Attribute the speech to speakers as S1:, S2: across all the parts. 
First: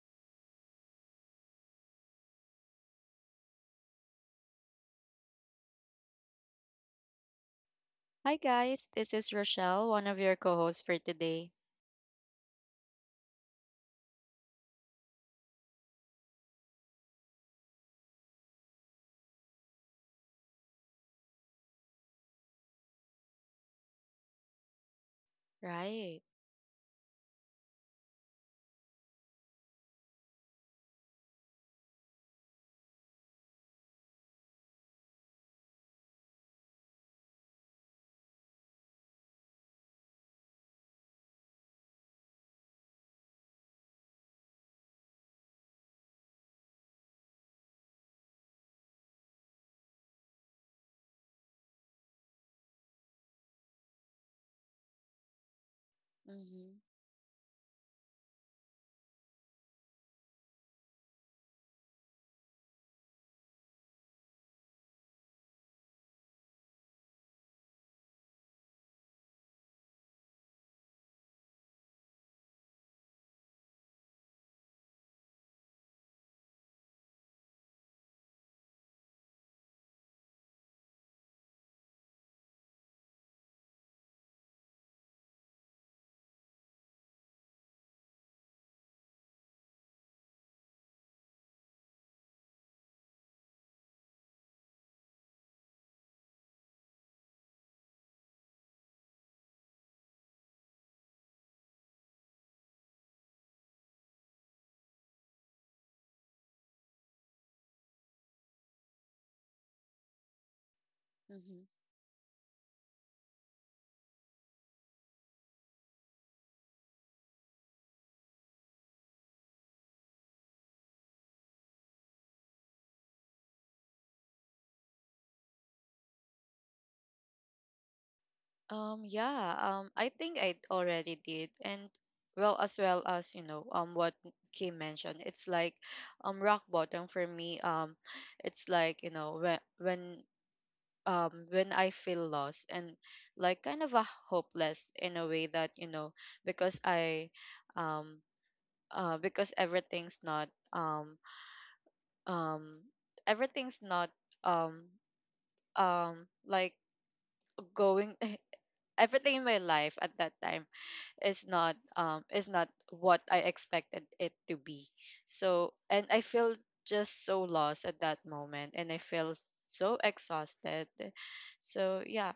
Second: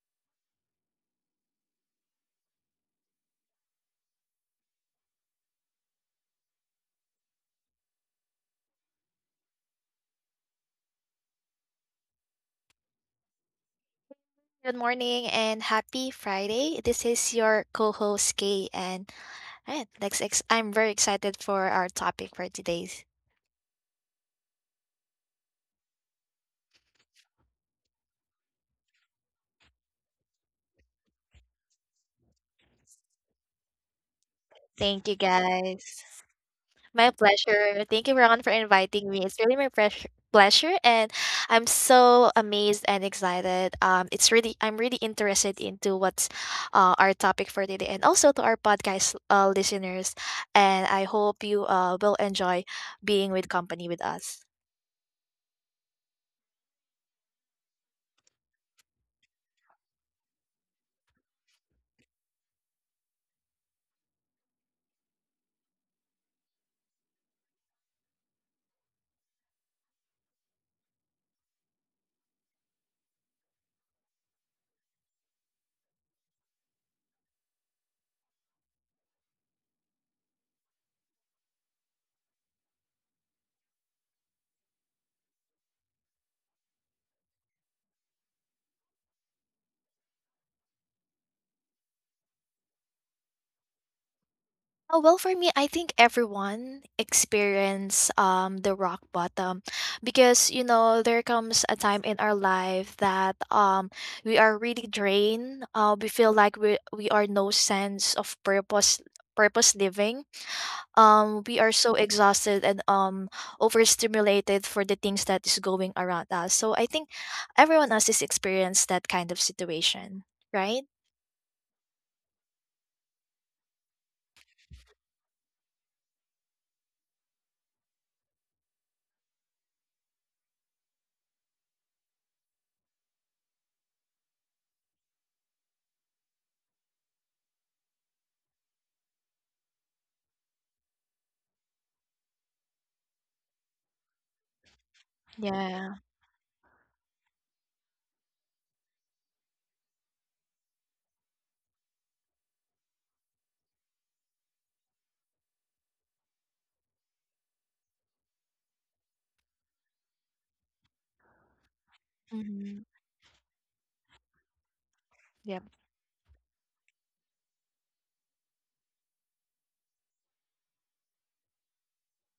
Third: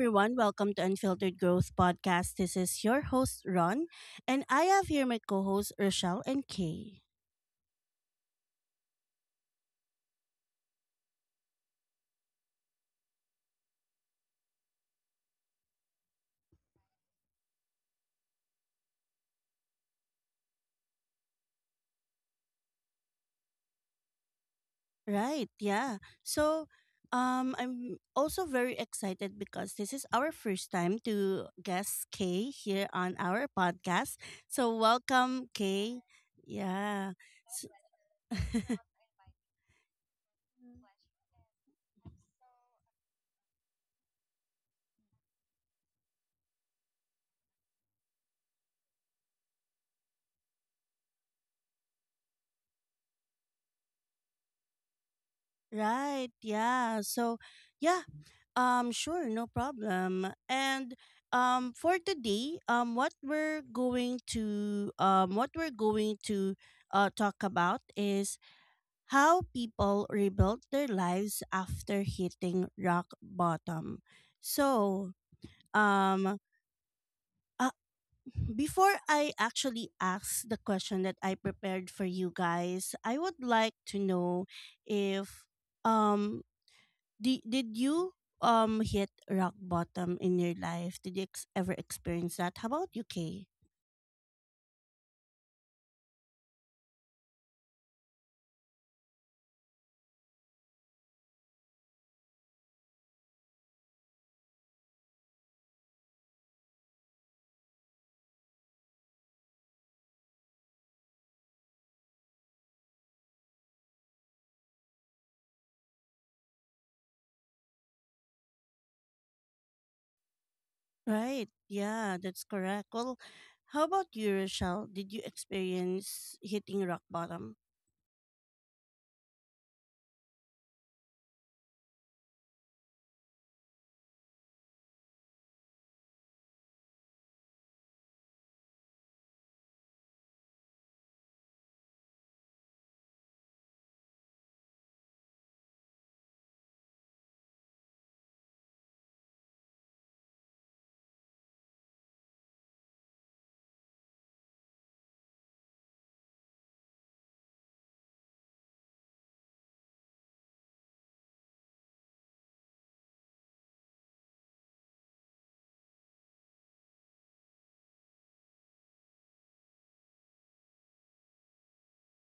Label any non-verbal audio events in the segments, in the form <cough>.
S1: everyone. Welcome to Unfiltered Growth Podcast. This is your host, Ron, and I have here my co hosts, Rochelle and Kay.
S2: Hi guys, this is Rochelle, one of your co-hosts for today.
S3: Good morning and happy Friday. This is your co-host Kay and alright, I'm very excited for our topic for today.
S1: Right, yeah.
S2: Right.
S1: I'm also very excited because this is our first time to guest Kay here on our podcast. So,
S3: Thank you
S1: welcome, Kay.
S3: guys. My
S1: Yeah.
S3: pleasure. Thank you
S1: S-
S3: Ron for
S1: <laughs>
S3: inviting me. It's really my pleasure and I'm so amazed and excited. It's really I'm really interested into what's our topic for today and also to our podcast listeners, and I hope you will enjoy being with company with us.
S1: right,
S2: Mhm.
S1: yeah. Yeah, sure, no problem. And For today, what we're going to talk about is how people rebuilt their lives after hitting rock bottom. So, um, uh, Before I actually ask the question that I prepared for you guys, I would like to know if um did you hit rock bottom in your life? Did you ever experience that? How about you, Kay?
S3: Oh, well, for me, I think everyone experience the rock bottom, because you know there comes a time in our life that we are really drained. We feel like we are no sense of purpose living. We
S2: Mhm.
S3: are so exhausted and overstimulated for the things that is going around us. So I think everyone else has experienced that kind of situation, right?
S1: Right. Yeah, that's correct. Well, how about you, Rochelle? Did you experience hitting rock bottom?
S2: Yeah, I think I already did. And well, as well as, what Kim mentioned. It's like rock bottom for me. It's like, when when I feel lost and like kind of a hopeless in a way that,
S3: Yeah.
S2: because I um because um everything's not um um like going <laughs> everything in my life at that time is not
S3: Mm-hmm.
S2: what I expected it to be.
S3: Yep.
S2: So and I feel just so lost at that moment, and I feel so exhausted. So yeah,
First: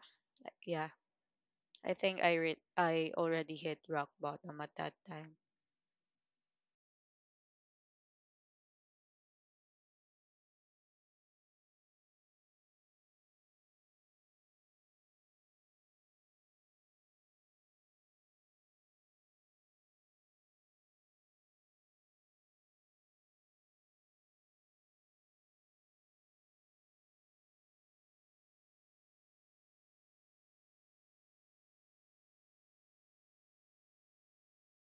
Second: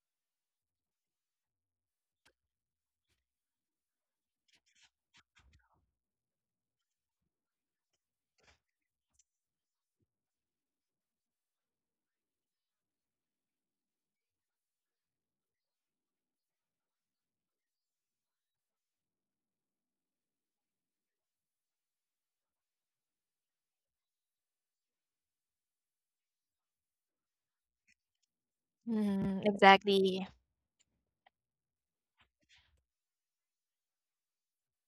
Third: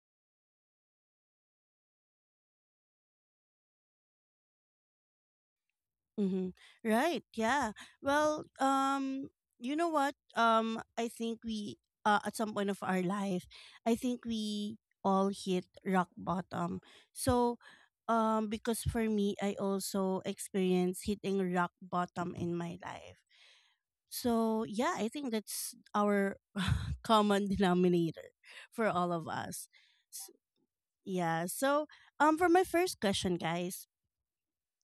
S2: yeah. I think I already hit rock bottom at that time.
S1: Mm-hmm. Right. Yeah. Well, um, you know what? I think we at some point of our life, I think we all hit rock bottom. So, because for me, I also experienced hitting rock bottom in my life. So yeah, I think that's our <laughs> common denominator for all of
S3: Mm-hmm.
S1: us.
S3: Exactly.
S1: S- Yeah. For my first question, guys,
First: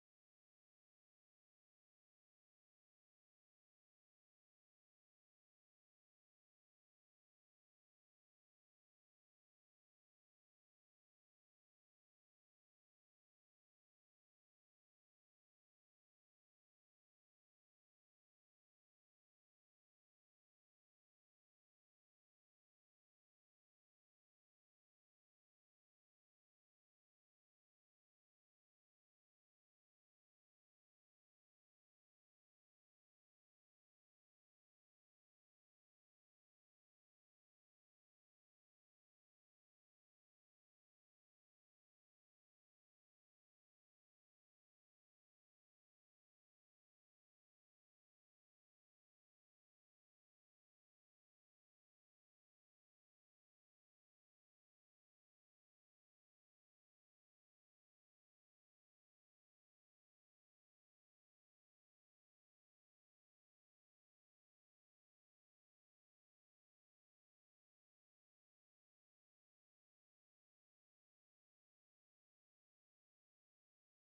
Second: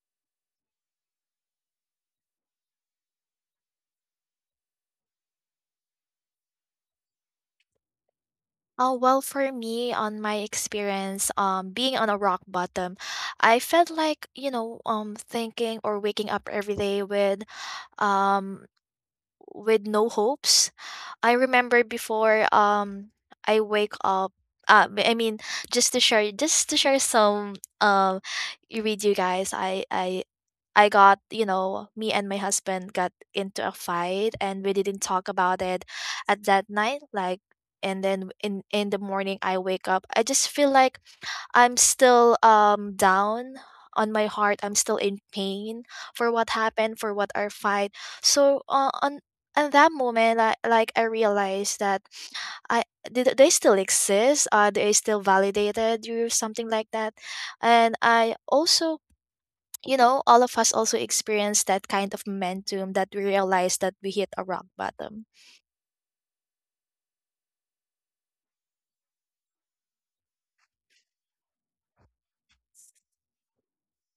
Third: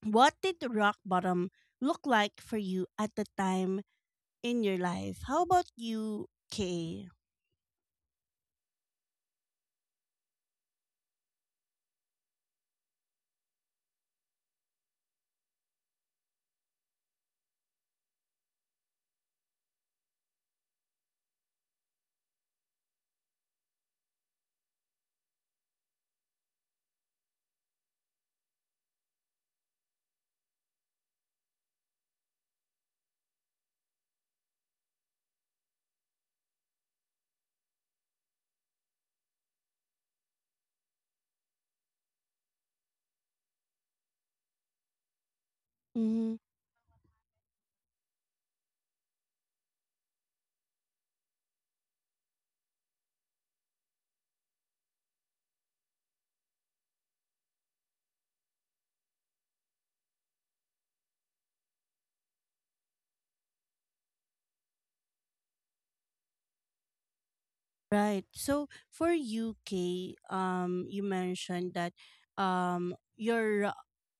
S1: what did rock bottom look like for you at the time in your life? How about you, Kay?
S3: Oh, well, for me, on my experience, being on a rock bottom, I felt like, you know, thinking or waking up every day um, with no hopes. I remember before I wake up, uh, I mean just to share some um with you guys, I got, you know, me and my husband got into a fight, and we didn't talk about it at that night, like, and then in the morning I wake up, I just feel like I'm still down on my heart. I'm still in pain for
S1: Mm-hmm.
S3: what happened, for what our fight. So on at that moment, I realized that I did they still exist. Are they still validated you something like that? And I also. You know, all of us also experience that kind of momentum that we realized that we hit a rock bottom.
S1: Right. So for you, Kay, you mentioned that your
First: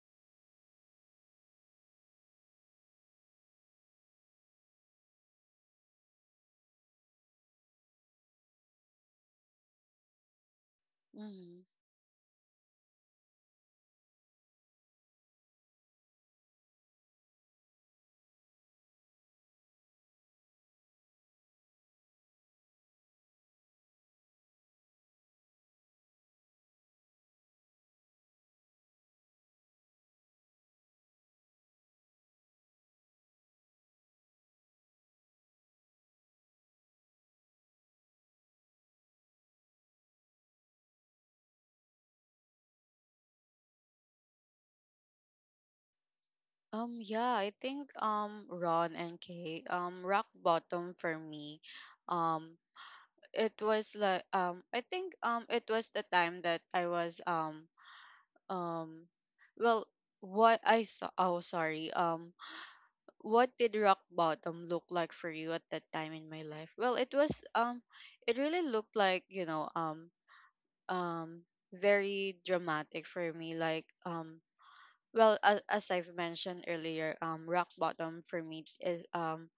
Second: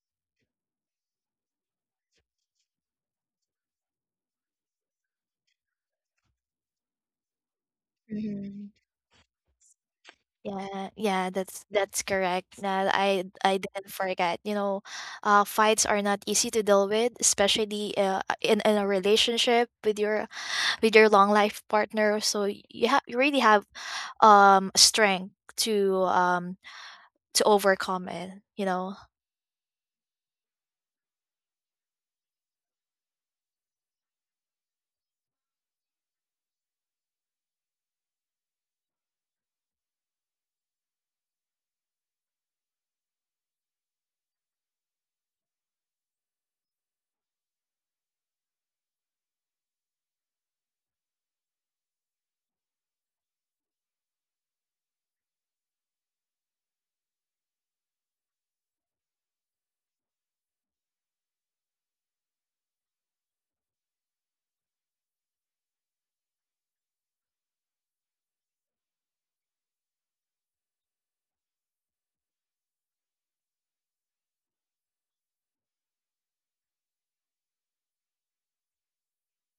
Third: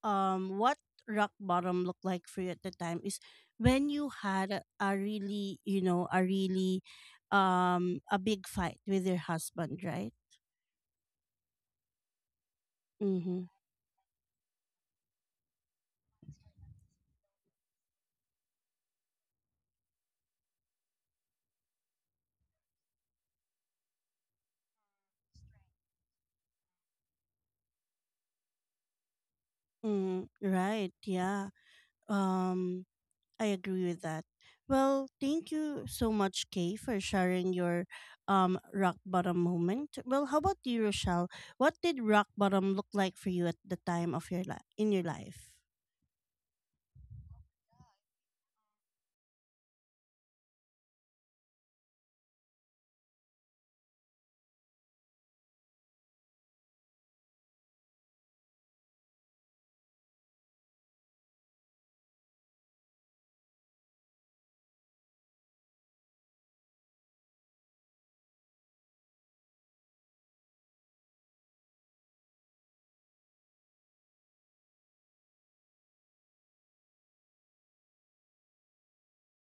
S1: what rock bottom looked like for you at the time is when you had a really, you know, a really a big
S3: Mhm.
S1: fight with your husband, right?
S3: Yeah, yeah,
S2: Hmm
S3: that's correct. That
S1: Mm-hmm.
S3: I didn't forget. You know, fights are not easy to deal with, especially in a relationship with your long life partner. So you have you really have strength to um to overcome it. You know,
S1: Mm, right. Yeah. Um. I agree with that. Well, thank you so much, Kay, for sharing your rock bottom moment. Well, how about you, Rochelle? What did rock bottom look like for you at the time of your life in your life?
S2: Yeah, I think, Ron and Kay, rock bottom for me. Um it was like, I think, it was the time that I was um well what I saw, oh sorry, what did rock bottom look like for you at that time in my life? Well, it was, it really looked like, um very dramatic for me, like, well, as I've mentioned earlier, rock bottom for me is,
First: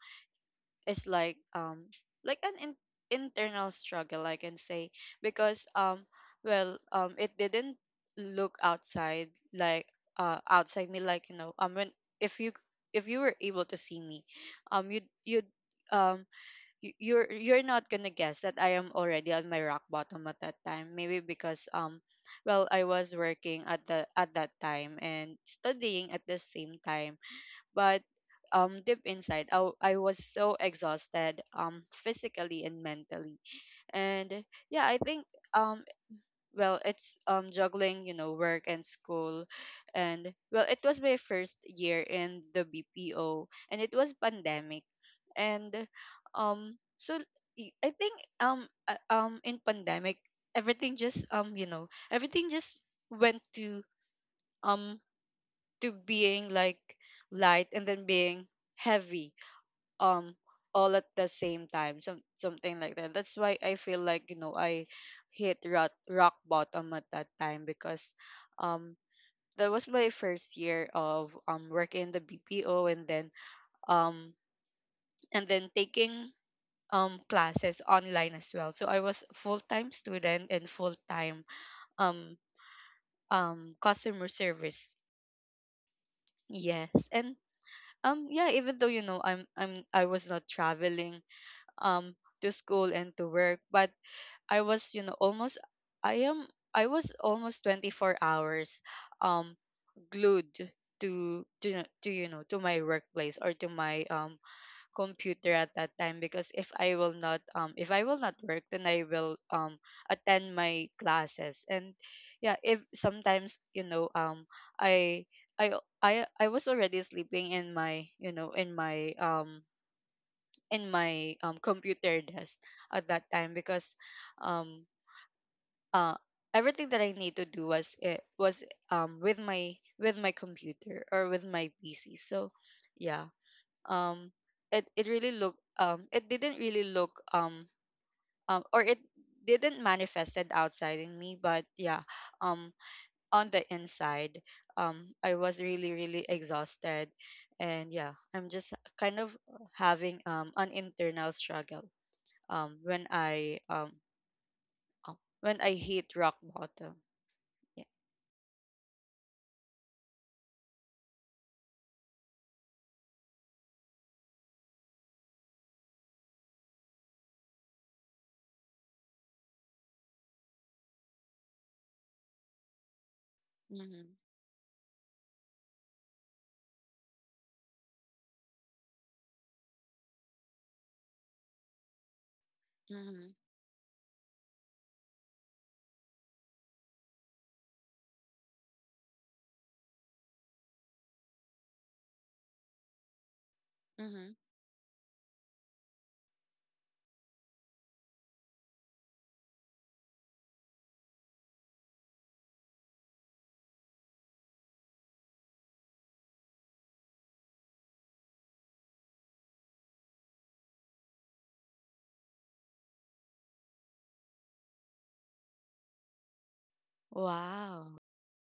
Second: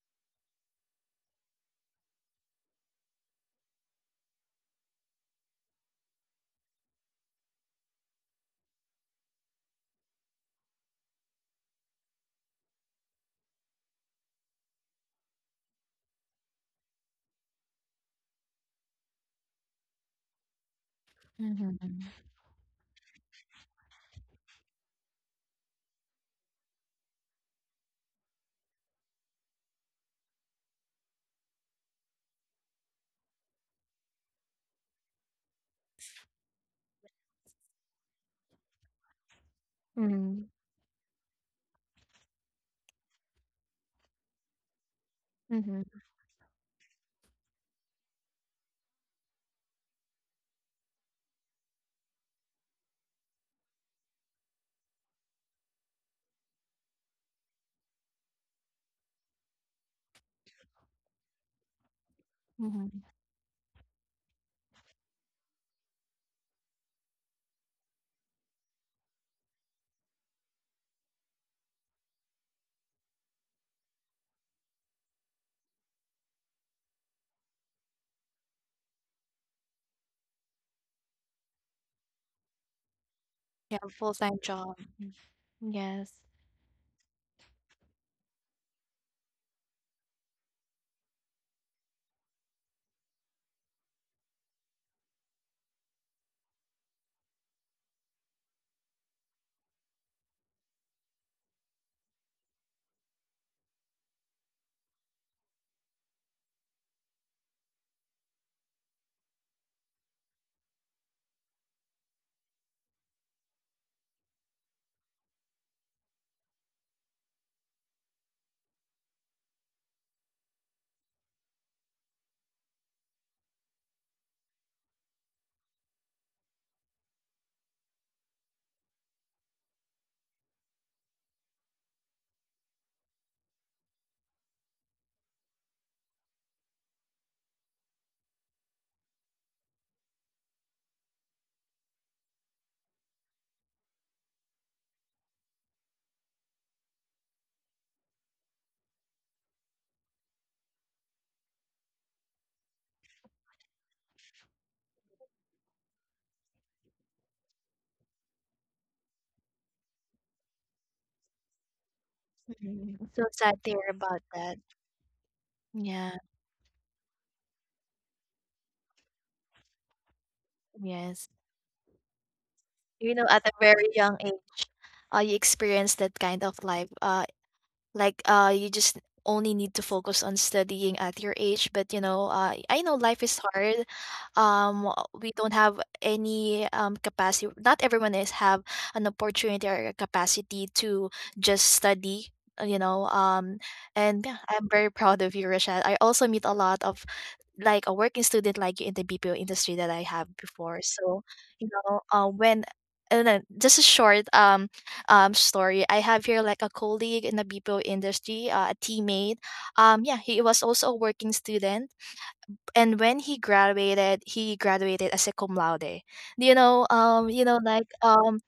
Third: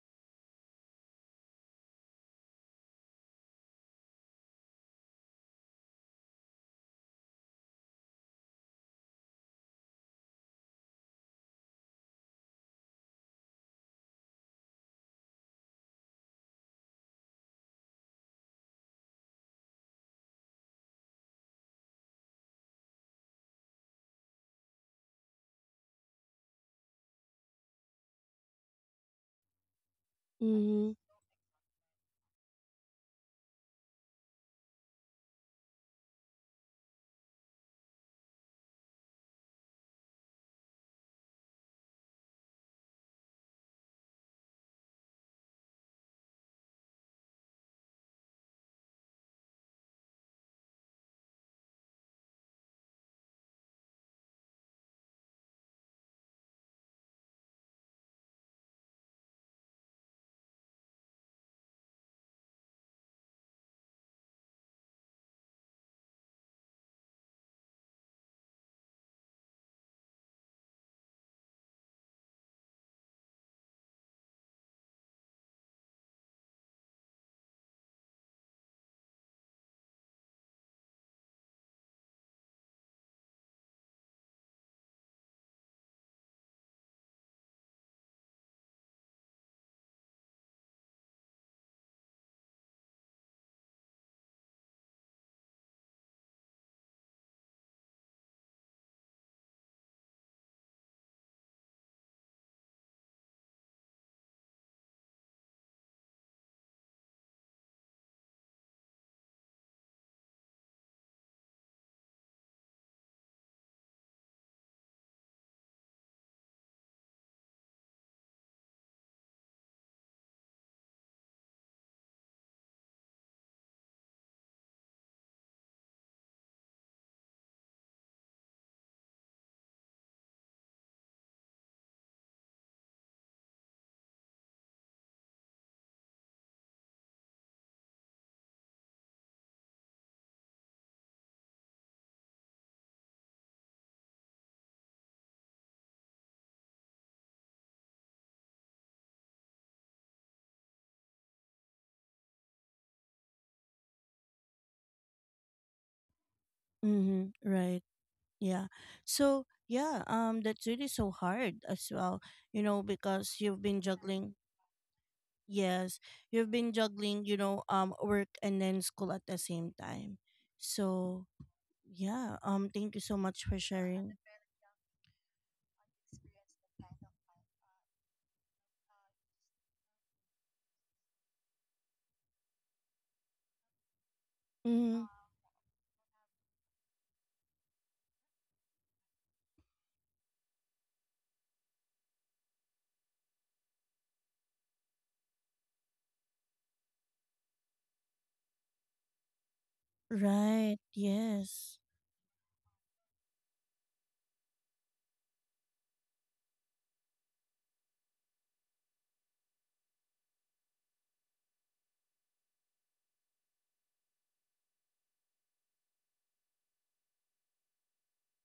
S2: is like, internal struggle, I can say, because, well, it didn't look outside like, outside me, like, when, if you, were able to see me, um you'd you'd um you're not gonna guess that I am already on my rock bottom at that time, maybe because,
S3: Mm-hmm.
S2: well, I was working at that time and studying at the same time. But, deep inside, I was so
S1: Mm-hmm.
S2: exhausted, physically and mentally. And yeah, I think, um well, it's, juggling, you know, work and school. And
S3: Mm-hmm.
S2: well, it was my first year in the BPO, and it was pandemic.
S3: Mm-hmm.
S2: And, so, I think, in pandemic, everything just, you know, everything just went to, um to being like light, and then being heavy, um all at the same time. Some something like
S3: Mm-hmm.
S2: that. That's why I feel like, you know, I hit rock bottom at that time, because, um that was my first year of, working in the BPO, and then, um and then taking, classes online as well. So I was full-time student and full-time, um
S3: Yeah. Full
S2: customer
S3: time job.
S2: service.
S3: Mhm. Yes.
S2: Yes. And yeah, even though, you know, I was not traveling, um to school and to work, but I was, you know, almost, I am I was almost 24 hours, um glued to you know to my workplace, or to my, computer at that time, because if I will not, if I will not work, then I will, attend my classes. And yeah, if sometimes, you know, I I I was already sleeping in my, you know, in my, in my, computer desk at that time, because, um uh everything that I need to do was, it was, with my, computer, or with my PC. So yeah, um it it really look, it didn't really look, or it didn't manifested outside in me. But yeah, um on the inside, I was really, really exhausted. And yeah, I'm just kind of having, an internal struggle, when I, uh, when I hit rock bottom.
S1: Mm-hmm. Right.
S2: Yeah.
S1: Yeah. So yeah, that's really so hard as well, you know,
S3: Mhm. So
S1: because
S3: sad to hear about that.
S1: yes,
S3: Yeah.
S1: you've been juggling, you know, work and then school at the same time. So
S3: Yes.
S1: yeah, thank you
S3: You
S1: so
S3: know,
S1: much
S3: at a
S1: for
S3: very
S1: sharing.
S3: young
S2: hmm
S3: age, you experience that kind of life. Like you just only need to focus on studying at your age. But you know, I know life
S2: Mhm,
S3: is hard.
S1: Mm-hmm.
S3: We don't have any capacity. Not everyone is have an opportunity or a capacity to just study. Uh, you know, and
S2: mhm.
S3: yeah, I'm very proud of you, Rachel. I also meet a lot of like a working student like you in the BPO industry that I have before.
S1: Right.
S3: So, you
S1: Yes.
S3: know, when and then just a short story. I have here like a colleague in the BPO industry, a teammate. Yeah, he was also a working student, and when he graduated as a cum laude. You know, like
S2: Wow.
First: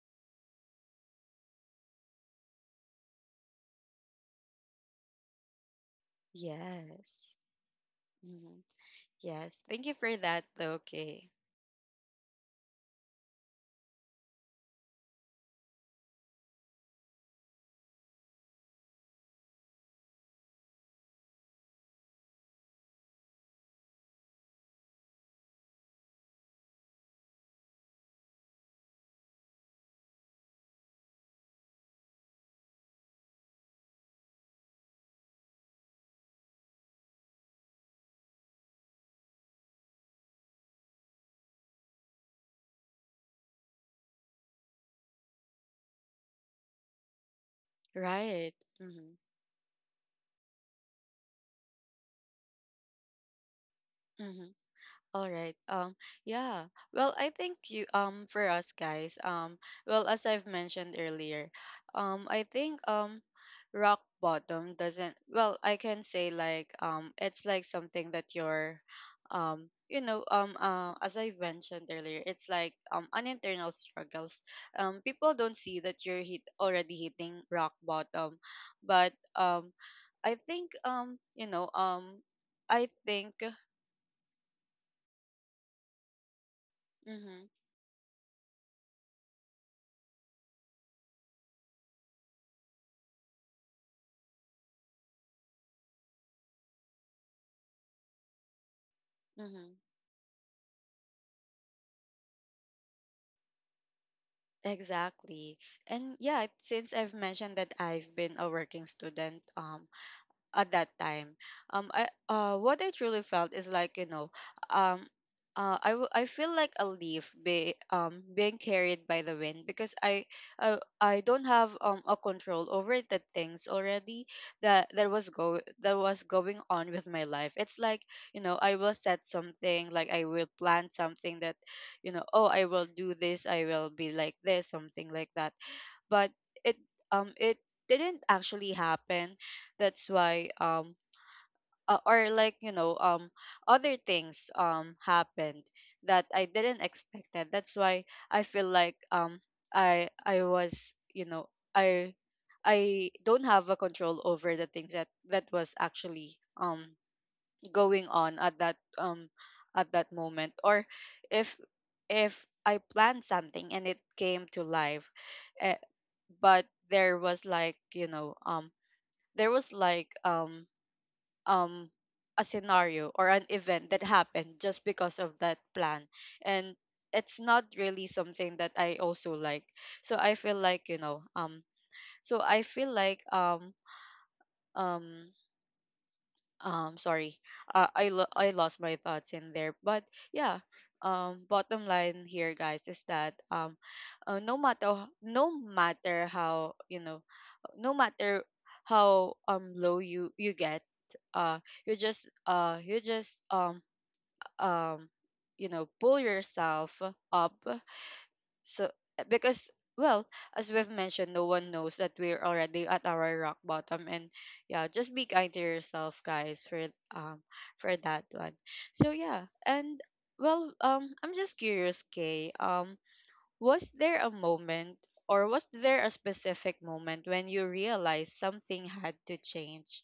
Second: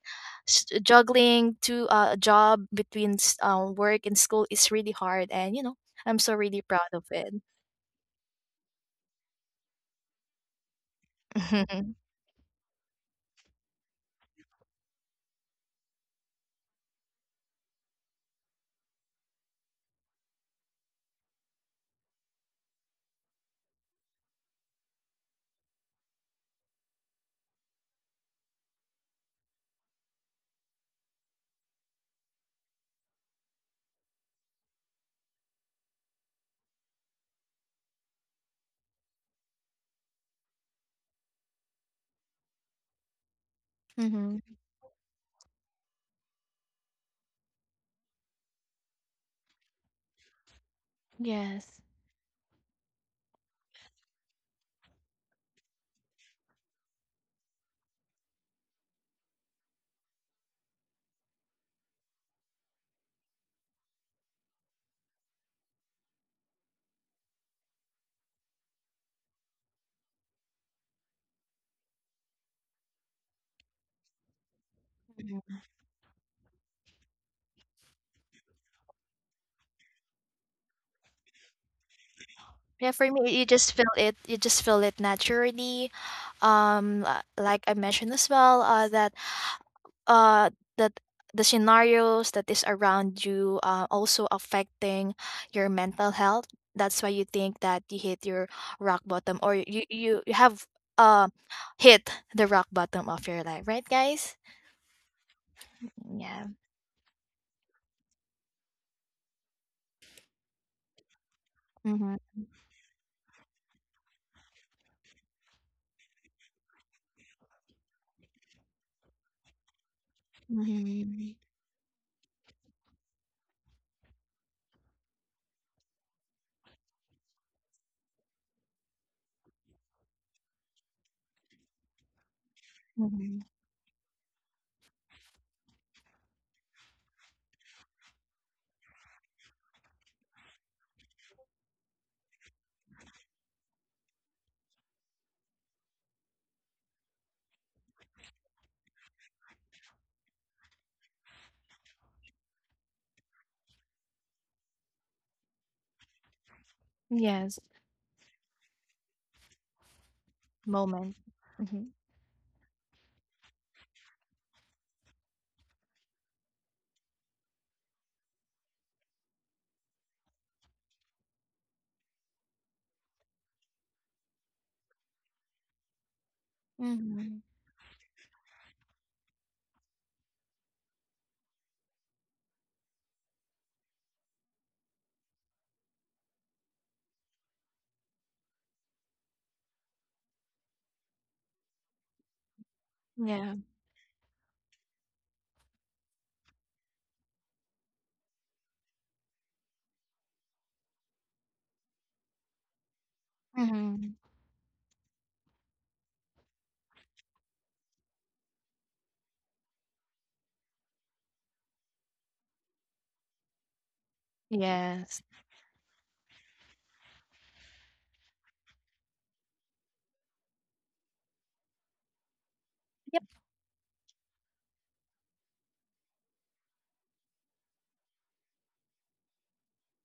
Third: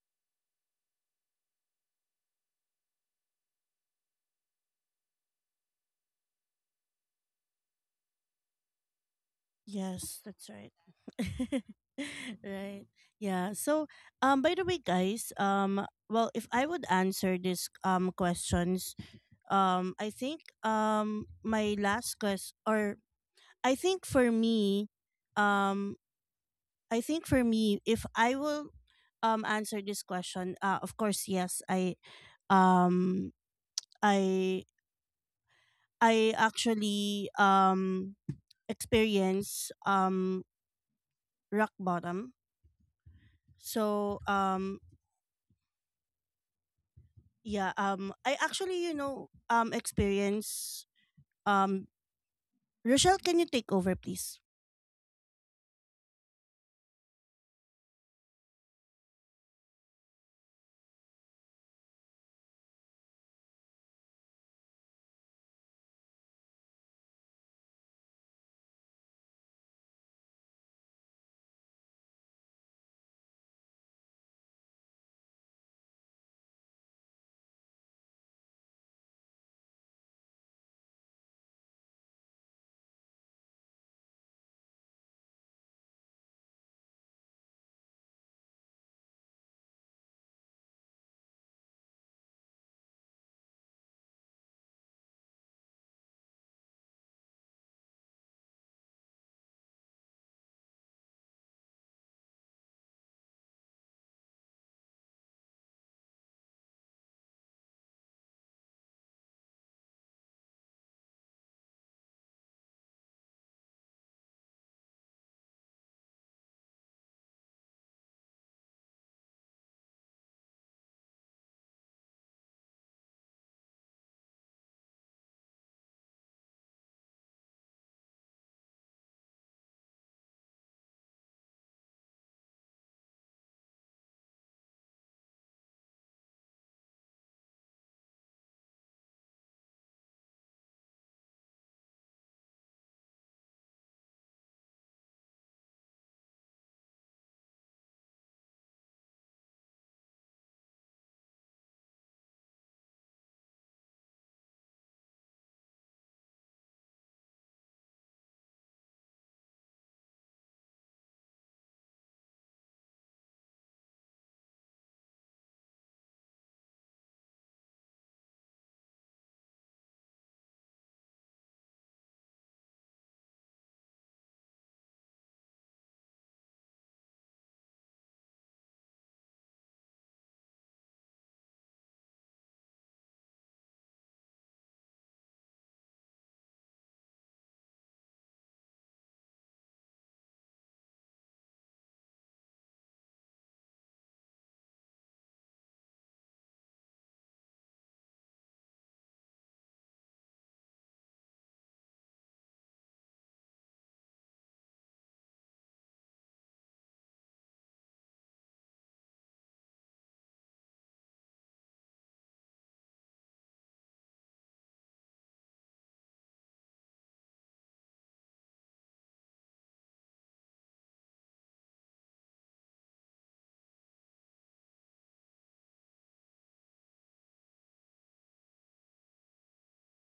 S3: juggling to a job between work and school is really hard, and you know, I'm so really proud of it.
S2: Yes. Mhm. Yes. Thank you for
S1: Yes,
S2: that,
S1: that's right.
S2: though, Kay.
S1: <laughs>
S3: <laughs>
S1: right. Yeah. By the way, guys, if I would answer these questions, I think my last quest or I think for me, um I think for me if I will answer this question, of course, yes, um I I actually experience rock bottom. So
S3: Mm-hmm.
S1: um yeah, I
S2: Right.
S1: actually, you
S2: Mhm,
S1: know, experience
S3: Yes.
S1: um Rochelle, can you take over please?
S2: mhm. All right. Yeah. Well, I think, you for us guys, well, as I've mentioned earlier, I think, rock bottom doesn't, well, I can say like, it's like something that you're, you know, as I've mentioned earlier, it's like, an internal struggles. People don't
S3: Mhm.
S2: see that you're hit already hitting rock bottom, but, I think, you know, I
S3: Yeah, for
S2: think,
S3: me, you just feel it. You just feel it naturally.
S2: mhm,
S3: Like I mentioned as well, uh, that the scenarios that is around you also affecting your mental health. That's why you think that you hit your rock bottom, or
S2: mhm.
S3: you have uh hit the rock bottom of your life, right, guys?
S2: Exactly. And yeah,
S3: Yeah.
S2: since I've mentioned that I've been a working student, at that time, I,
S3: Mhm,
S2: what I truly felt is like, you know, um I feel like a leaf being carried by the wind, because I
S3: mhm,
S2: don't have, a control over the things already, that was going on with my life. It's like, you know, I will set something, like I will plan something that, you know, oh, I will do
S3: mhm.
S2: this, I will be like this, something like that. But it, it didn't actually happen. That's why, or like, you know, other things, happened that I didn't expect that. That's why I feel like, I was, you know, I I don't have a control over the things that that was actually,
S3: Yes,
S2: going on at that, at that moment, or
S3: moment.
S2: if
S3: Mhm.
S2: if I planned something and it came to life, eh, but there was like, you know, there was like um a scenario or an event that happened just because of that plan. And
S3: Mhm.
S2: it's not really something that I also like. So I feel like, you know, so I feel like um sorry, I lost my thoughts in there. But yeah, bottom line here, guys, is that,
S3: Yeah.
S2: no matter how, you know, no matter how, low you get, uh you just,
S3: Mhm.
S2: um you know, pull yourself up. So eh, because, well, as we've mentioned, no one knows that we're already at our rock bottom. And yeah, just
S3: Yes.
S2: be kind to yourself, guys, for, um for that one. So yeah. And well, I'm just curious, Kay.
S3: Yep.
S2: Was there a moment, or was there a specific moment when you realized something had to change?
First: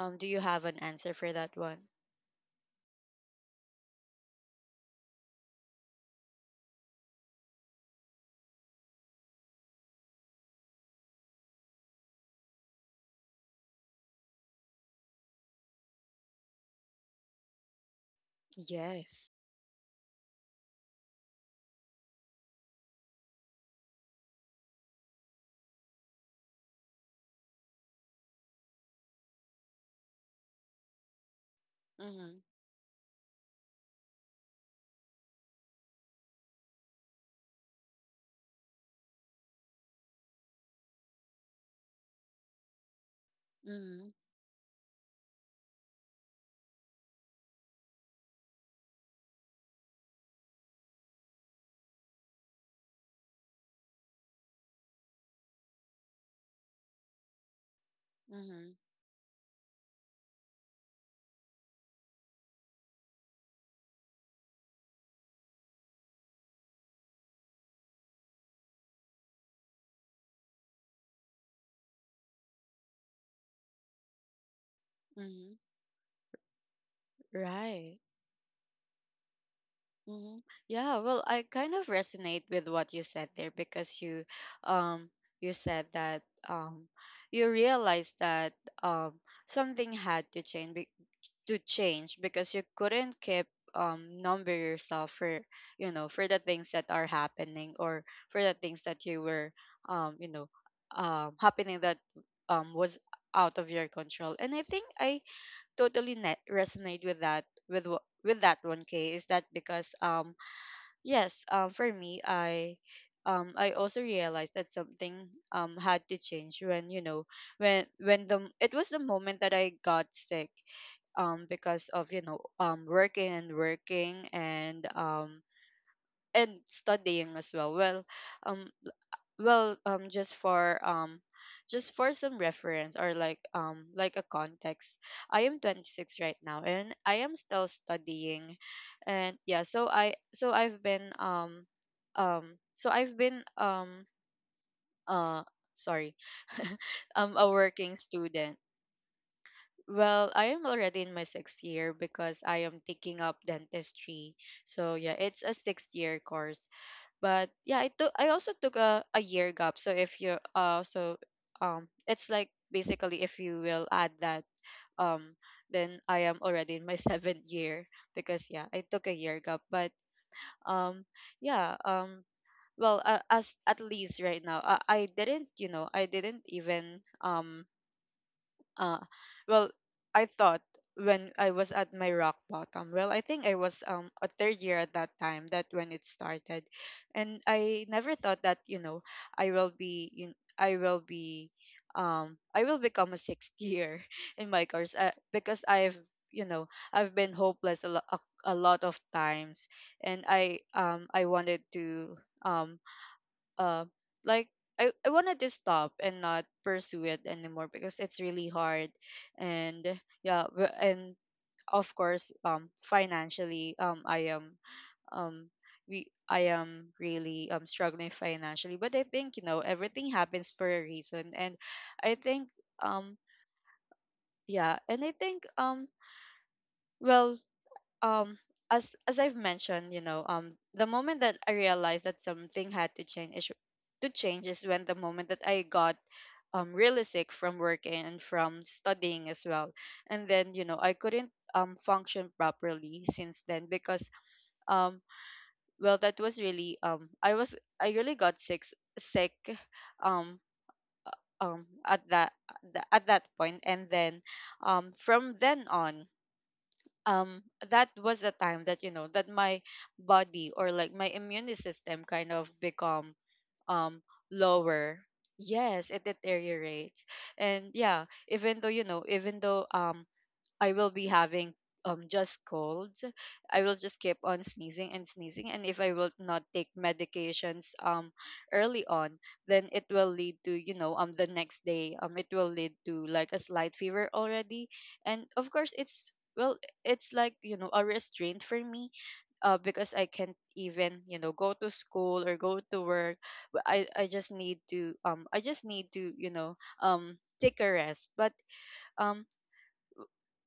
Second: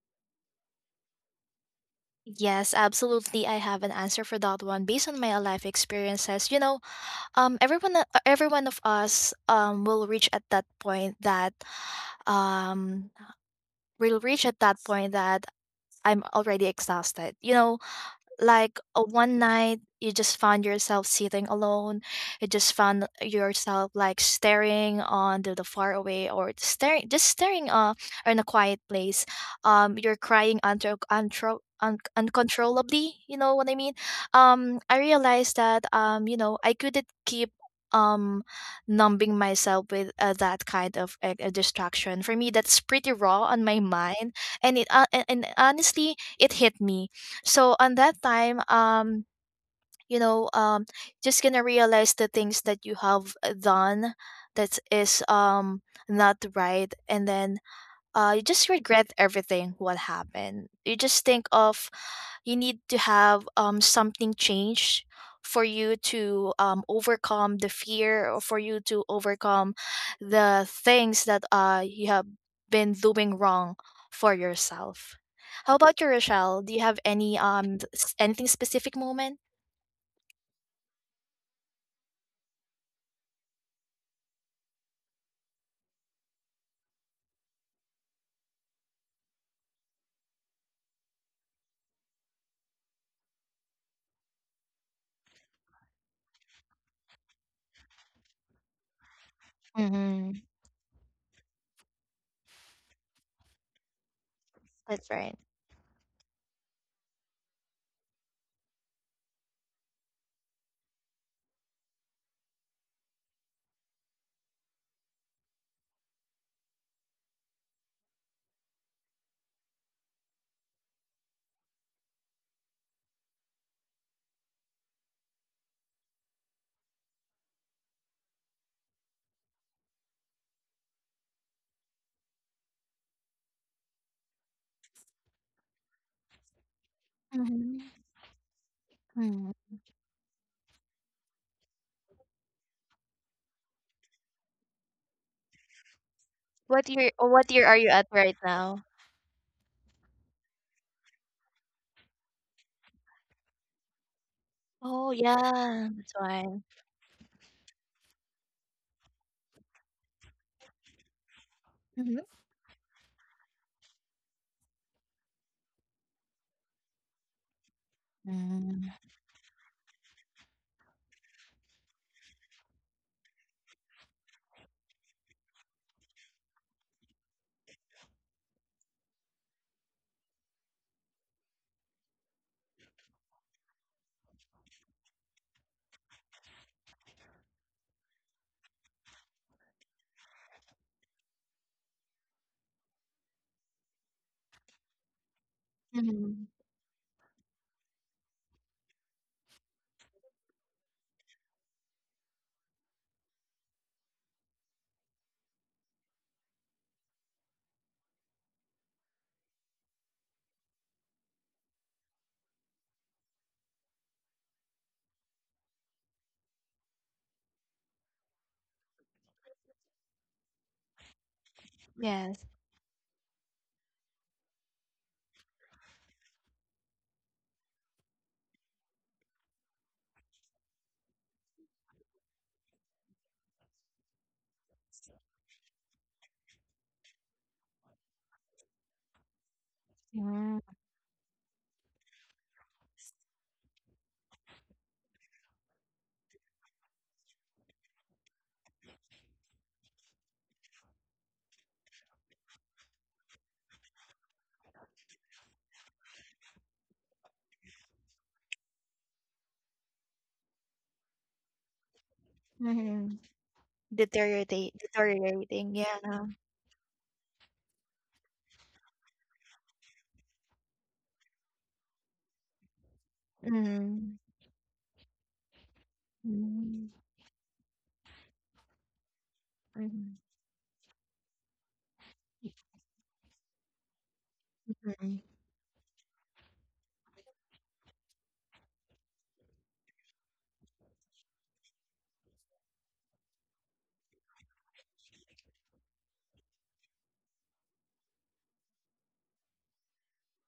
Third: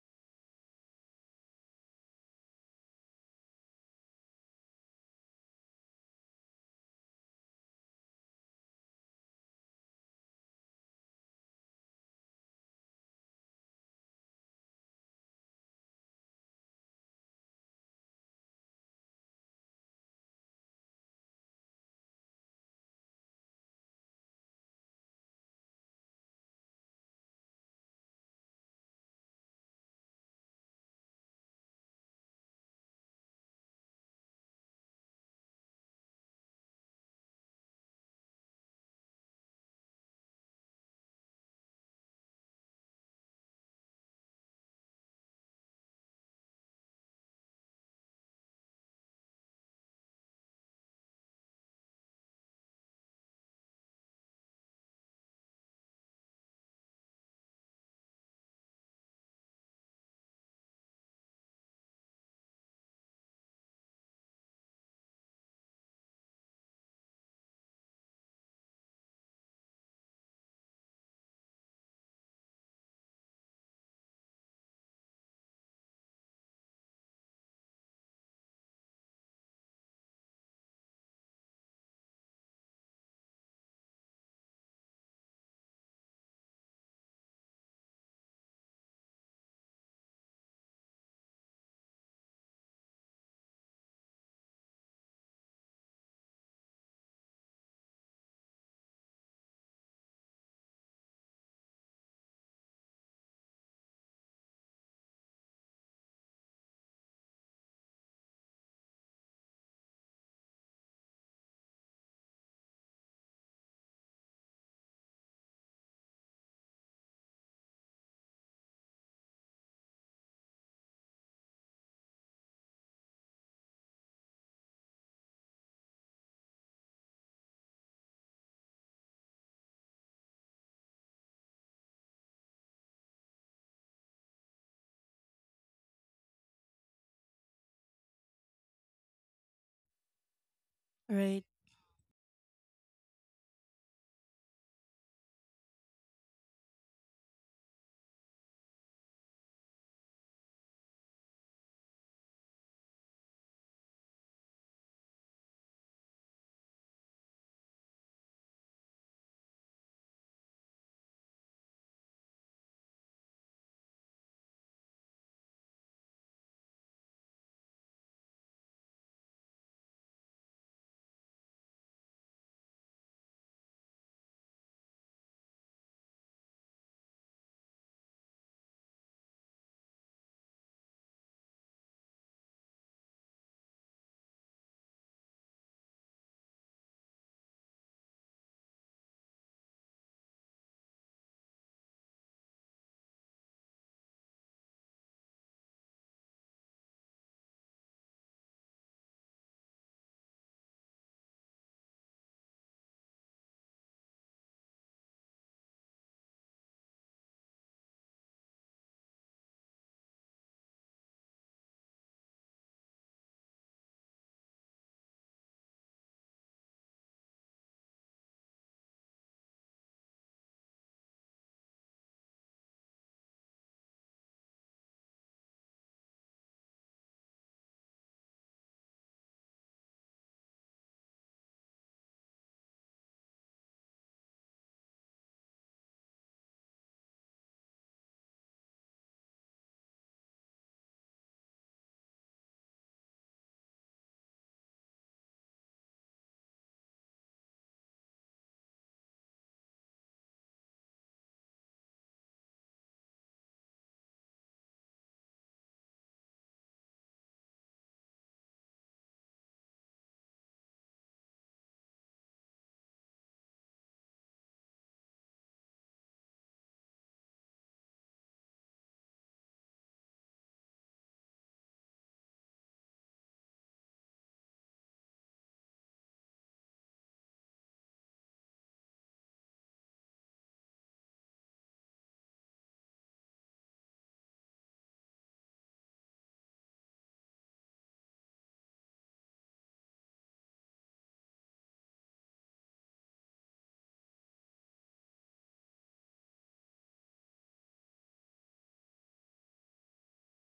S2: Do you have an answer for that one?
S3: Yes, absolutely. I have an answer for that one based on my life experiences. You know, everyone, every one of us, will reach at that point that, um, will reach at that point that I'm already exhausted. You know, like
S2: Yes.
S3: one night you just found yourself sitting alone, you just found yourself like staring on to the far away or staring in a quiet place. Um, you're crying
S2: Mm-hmm.
S3: uncontrollably, you know what I mean. Um, I realized that you know I couldn't keep um numbing myself with that kind of distraction for me. That's pretty raw on my
S2: Mm-hmm.
S3: mind, and and honestly it hit me. So on that time, um, you know, um, just gonna realize the things that you have done that is not right, and then you just
S2: Mm-hmm.
S3: regret everything what happened. You just think of you need to have something change for you to overcome the fear, or for you to overcome the things that you have been doing wrong for yourself.
S2: Mm-hmm.
S3: How about you, Rochelle? Do you have any
S2: Right.
S3: anything specific moment?
S2: hmm Yeah, well, I kind of resonate with what you said there, because you, um, you said that, um, you realized that, um, something had to change to change, because you couldn't keep, number yourself for, you know, for the things that are happening, or for the things that you were, you
S3: Mm-hmm.
S2: know, happening that, was out of your control. And I think
S3: That's
S2: I
S3: right.
S2: totally resonate with that, with that one, K. Is that because, yes, for me, I, I also realized that something, had to change when, you know, when the it was the moment that I got sick, because of, you know, working and working, and, and studying as well. Well, um well, just for, just for some reference, or like, like a context, I am 26 right now, and I am still
S3: Hmm.
S2: studying. And
S3: Mm.
S2: yeah, so I
S1: Right,
S2: so I've been uh sorry <laughs>
S3: What year? What
S2: a
S3: year are you
S2: working
S3: at right
S2: student.
S3: now?
S2: Well, I am already in my sixth year, because I am taking up dentistry. So
S3: Oh
S2: yeah, it's a
S3: yeah,
S2: sixth
S3: that's
S2: year
S3: why.
S2: course. But yeah, I took, I also took a year gap. So if you're, uh, so,
S3: Hmm.
S2: it's like, basically, if you will add that, um then I am already in my <laughs> seventh year, because yeah, I
S3: Mm.
S2: took a year gap. But, um yeah, well, as at least right now, I didn't, you know, I didn't even, uh, well, I thought, when I was at my rock bottom, well, I think I was, a third year at that time, that when it started. And I never thought that, you know, I will be, I will become a sixth year <laughs> in my course, because I've, you
S3: Mhm.
S2: know, I've been hopeless a lot of times. And I, I wanted to, um uh, like I wanted to stop and not pursue it anymore, because it's really hard. And yeah, and of course, financially, I am, um we I am really, struggling financially. But I think, you know, everything happens for a reason. And I
S3: Yes.
S2: think, um yeah. And I think, well, um as I've mentioned, you know, the moment that I realized that something had to change is when the moment that I got, really sick from working and from studying as well. And then,
S3: Yeah.
S2: you know, I couldn't function properly since then. Because um well that was really I was I really got sick um at that point. And then from then on, um that was the time that, you know, that my body or like my immune system kind of become
S3: Mhm.
S2: um
S3: Deteriorate
S2: lower.
S3: deteriorating,
S2: Yes, it
S3: yeah.
S2: deteriorates. And yeah, even though, you know, even though, I will be having just colds. I will just
S3: Mhm.
S2: keep on sneezing and sneezing, and if I will not take
S3: Mhm.
S2: medications early on, then it will
S3: Mhm.
S2: lead to, you know, the next day it will lead to like a slight fever already.
S3: Mhm.
S2: And of course it's, well, it's like, you know, a restraint for me, because I can't even, you know, go to school or go to work. But I just need to you know take a rest. But um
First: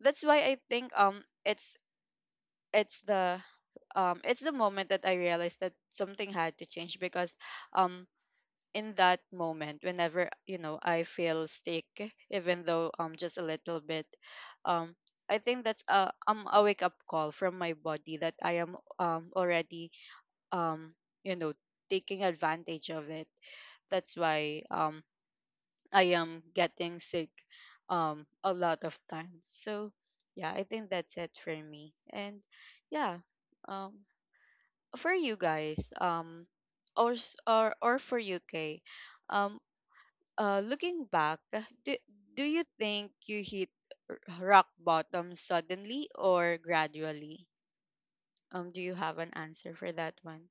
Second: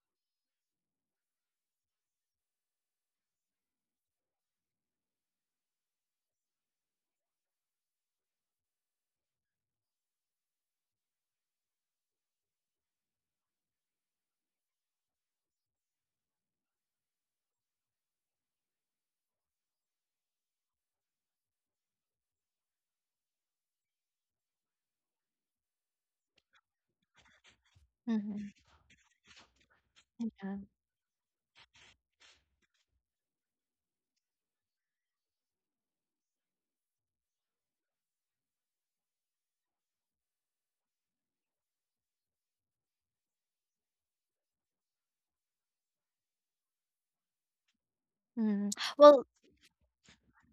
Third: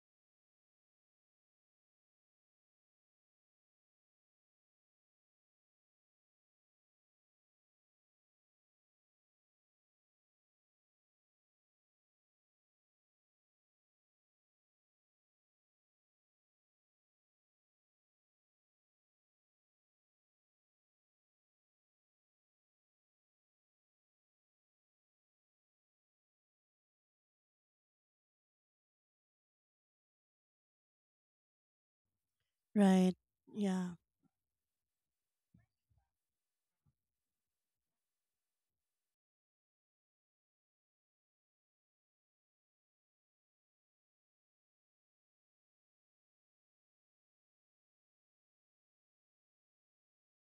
S2: that's why I think it's the it's the moment that I realized that something had to change, because um in that moment, whenever, you know, I feel sick, even though just a little bit, um I think that's a wake up call from my body that I am already, um you know, taking advantage of it. That's why I am getting sick
S3: Mhm.
S2: a lot of times. So
S3: Yeah.
S2: yeah, I think that's it for me. And
S1: right.
S2: yeah,
S1: Yeah.
S2: um for you guys, or s- or for UK, um looking back, do you think you hit rock bottom suddenly or gradually?
S3: Mhm.
S2: Do you have
S3: Well,
S2: an answer for that one?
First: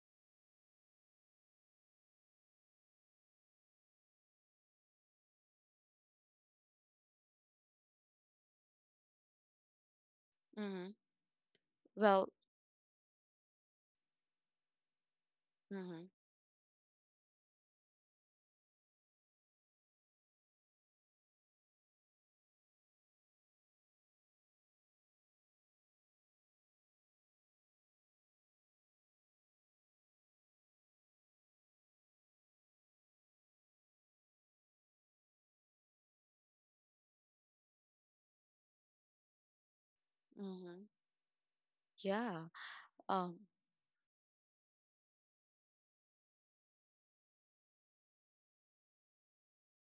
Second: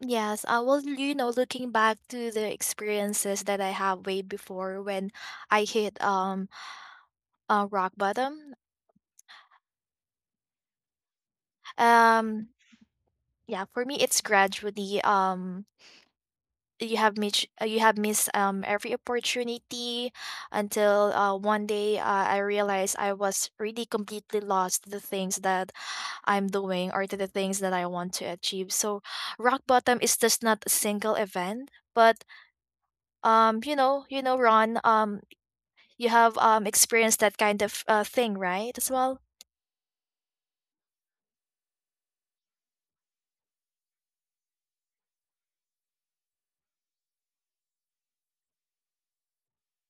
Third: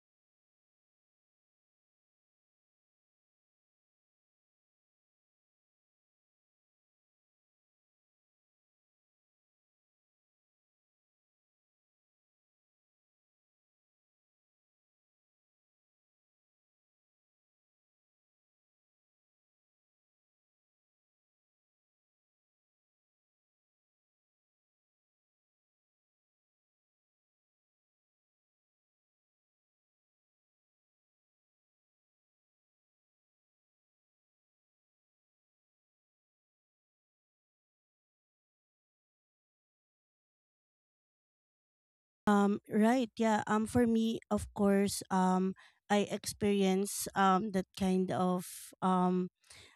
S3: yes, well, you know, looking back to the experiences that I have way before when I hit rock bottom,
S2: Mhm. Well,
S3: um, yeah, for me it's gradually. Um,
S2: mhm.
S3: you have missed every opportunity until one day I realized I was really completely lost to the things that I'm doing or to the things that I want to achieve. So rock bottom is just not a single event, but you know, you know, Ron, um, you have experienced that kind of thing, right, as well.
S2: Mhm. Yeah.
S1: Right,
S2: Um
S1: yeah. For me, of course, I experience that kind of um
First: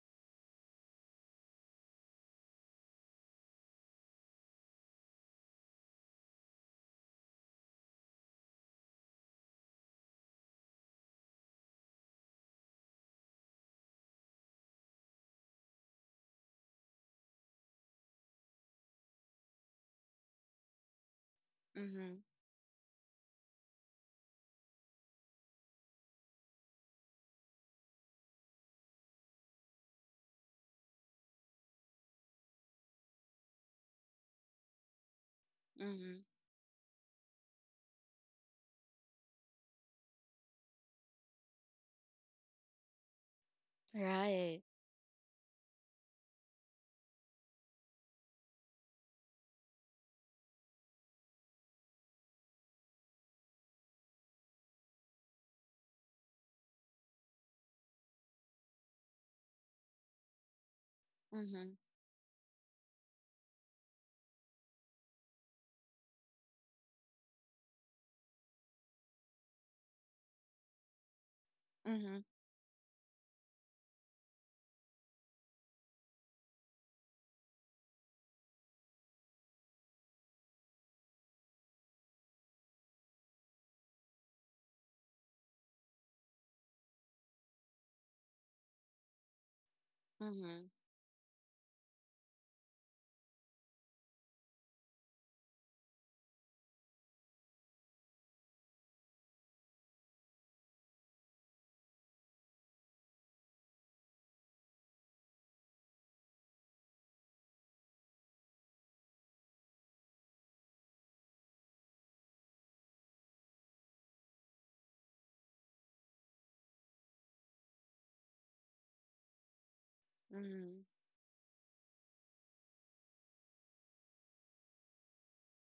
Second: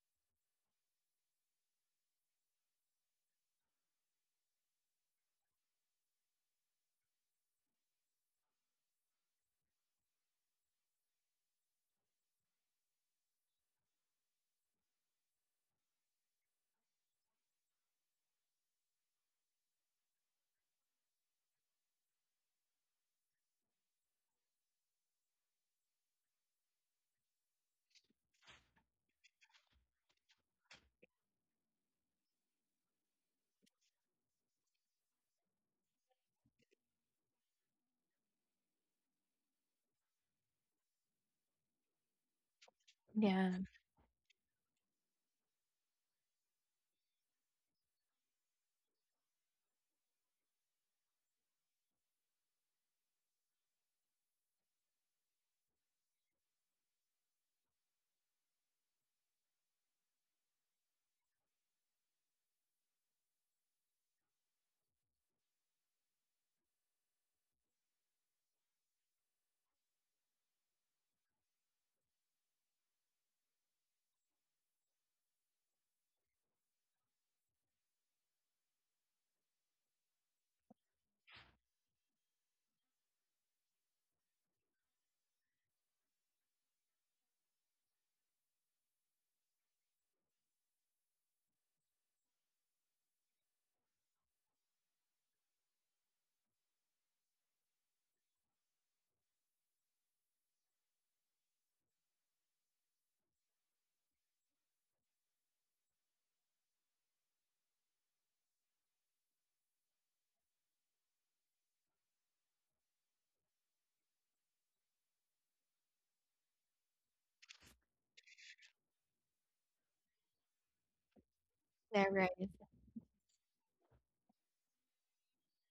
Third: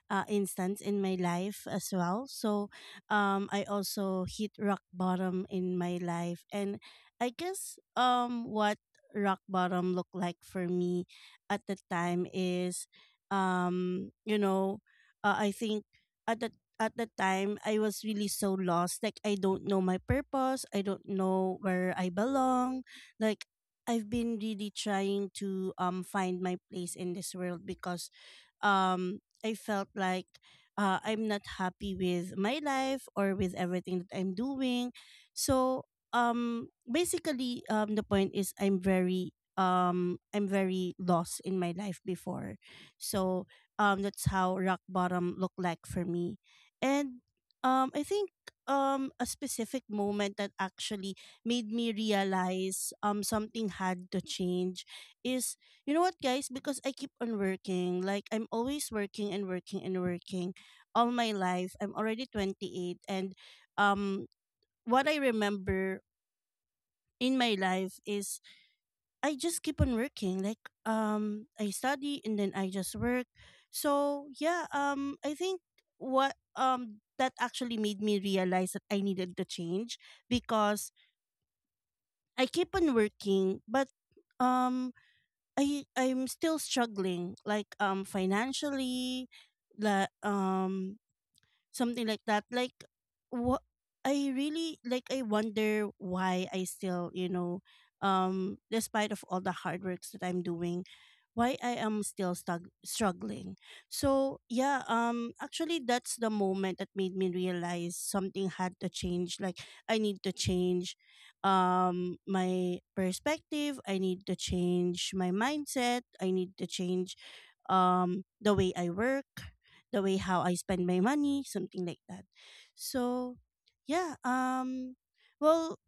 S1: instance in my life as well. I also hit rock bottom in my life. And I guess what rock bottom looked like for me at the time is, you know, I think at the at the time I was really so lost. Like I don't know my purpose. I don't know where I
S2: mhm.
S1: belong. Like I've been really trying to find my place in this world because I felt like I'm not happy with my life or with everything that I'm doing. So
S2: Mhm.
S1: basically The point is I'm very lost in my life before. So
S3: Yeah,
S1: that's how
S2: Right.
S1: rock bottom looked like for me. And I think a specific moment that actually made me realize something had to change is you know what, guys? Because I keep on working, like I'm always working and working and working all my life.
S2: Mm-hmm.
S1: I'm already 28, and um what I remember in my life is I just keep on working. I study and
S2: Mhm,
S1: then I just work. So, yeah, I think what that actually made me realize that I needed to change because I keep on working, but um I'm still struggling like financially, like
S2: mhm,
S1: um something like that. Like, what I really like, I wonder why I still, you know, despite of all the hard works that I'm doing, why I am struggling. So yeah, actually, that's the moment that made me realize something had to change. Like, I need to change, my perspective. I need to change my mindset. I need to change, the way I work the way how I spend
S2: mhm,
S1: my money, something like
S3: yeah,
S1: that.
S3: right.
S1: So, yeah, well,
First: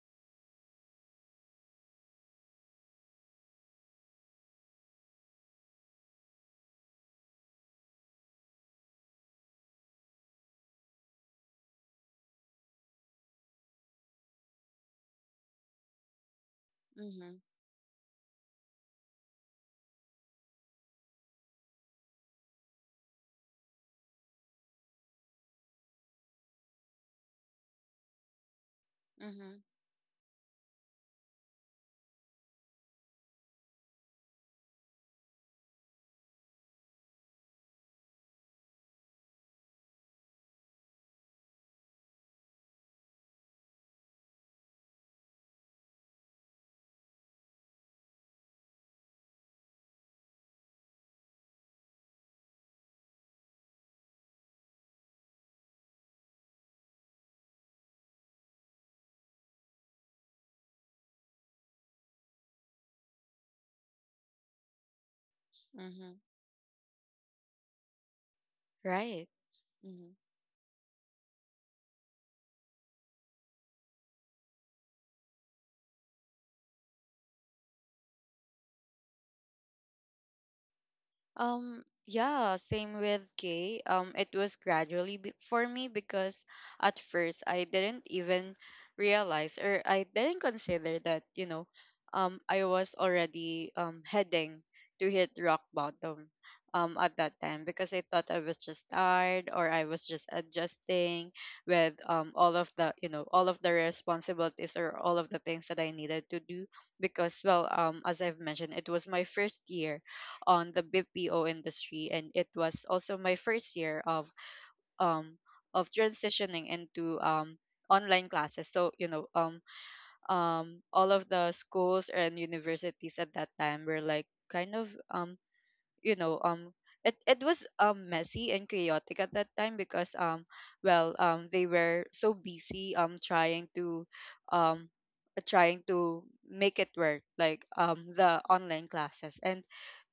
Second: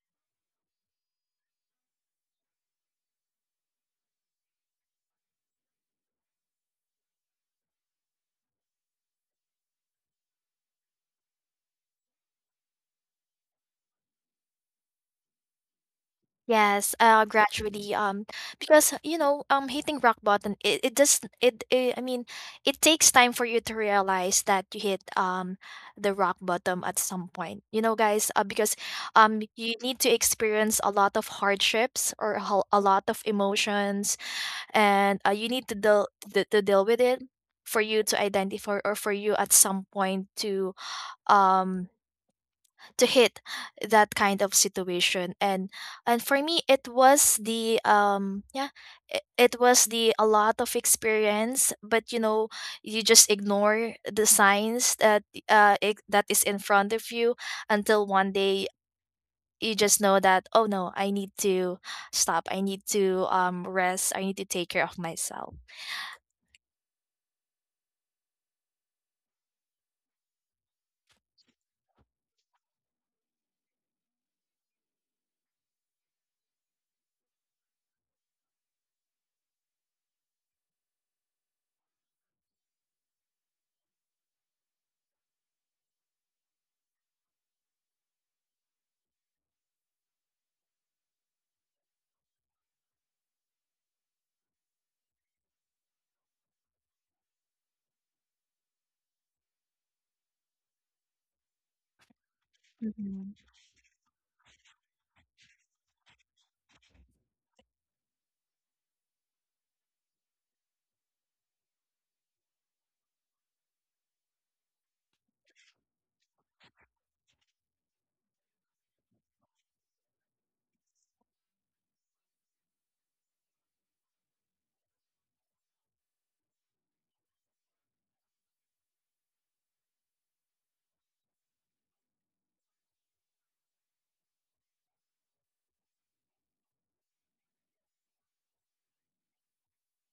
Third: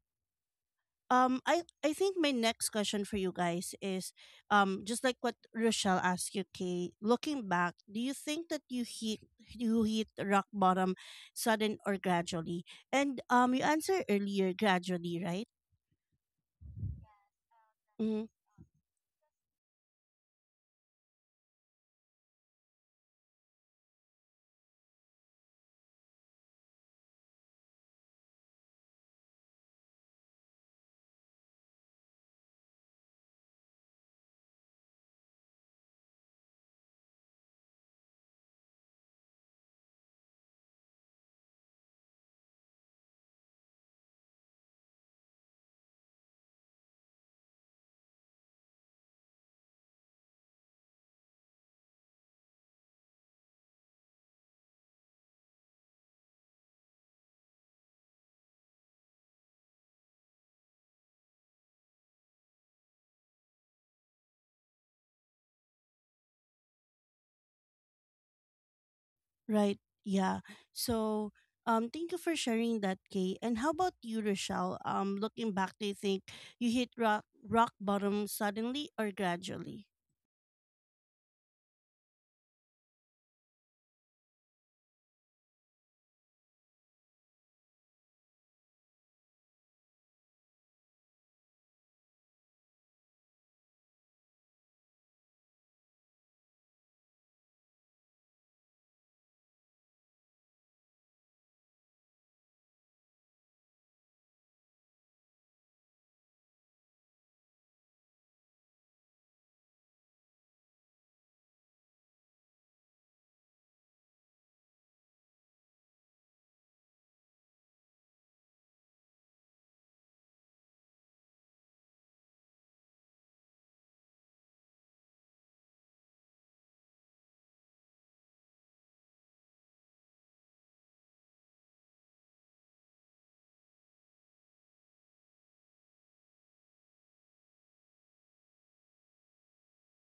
S1: I think my next question for you guys is just like what Rochelle asked you, Kay, looking back, do you think that you hit rock bottom sudden or gradually? And you answered earlier gradually, right?
S3: Yes,
S2: mhm,
S3: gradually,
S1: Mm-hmm.
S3: because you know, hitting rock bottom, it does it, it. I mean, it takes time for you to realize that you hit the rock bottom at some point. You know, guys, because
S2: mhm,
S3: you need to experience a lot of hardships or a lot of emotions, and you need to to deal with it for you to identify, or for you at some point um to hit that kind of situation. And for me it was the yeah, it was the a lot of experience, but you know, you just ignore the signs that that is in front of you until one day you just know that, oh no, I need to stop, I need to rest, I need to take care of myself.
S2: mhm, right.
S1: Right.
S2: Mhm.
S1: Yeah. So, thank you for sharing that, Kay. And how about you, Rochelle? Looking back, do you think you hit rock bottom suddenly or gradually?
S2: Yeah, same with K. It was gradually for me, because at first I didn't even realize, or I didn't consider that, you know, I was already heading to hit rock bottom at that time, because I thought I was just tired, or I was just adjusting with all of the, you know,
S3: Mhm.
S2: all of the responsibilities or all of the things that I needed to do, because well, as I've mentioned, it was my first year on the BPO industry, and it was also my first year um of transitioning into online classes. So, you know, all of the schools and universities at that time were like kind of you know it, it was messy and chaotic at that time, because well they were so busy um trying to make it work, like the online classes. And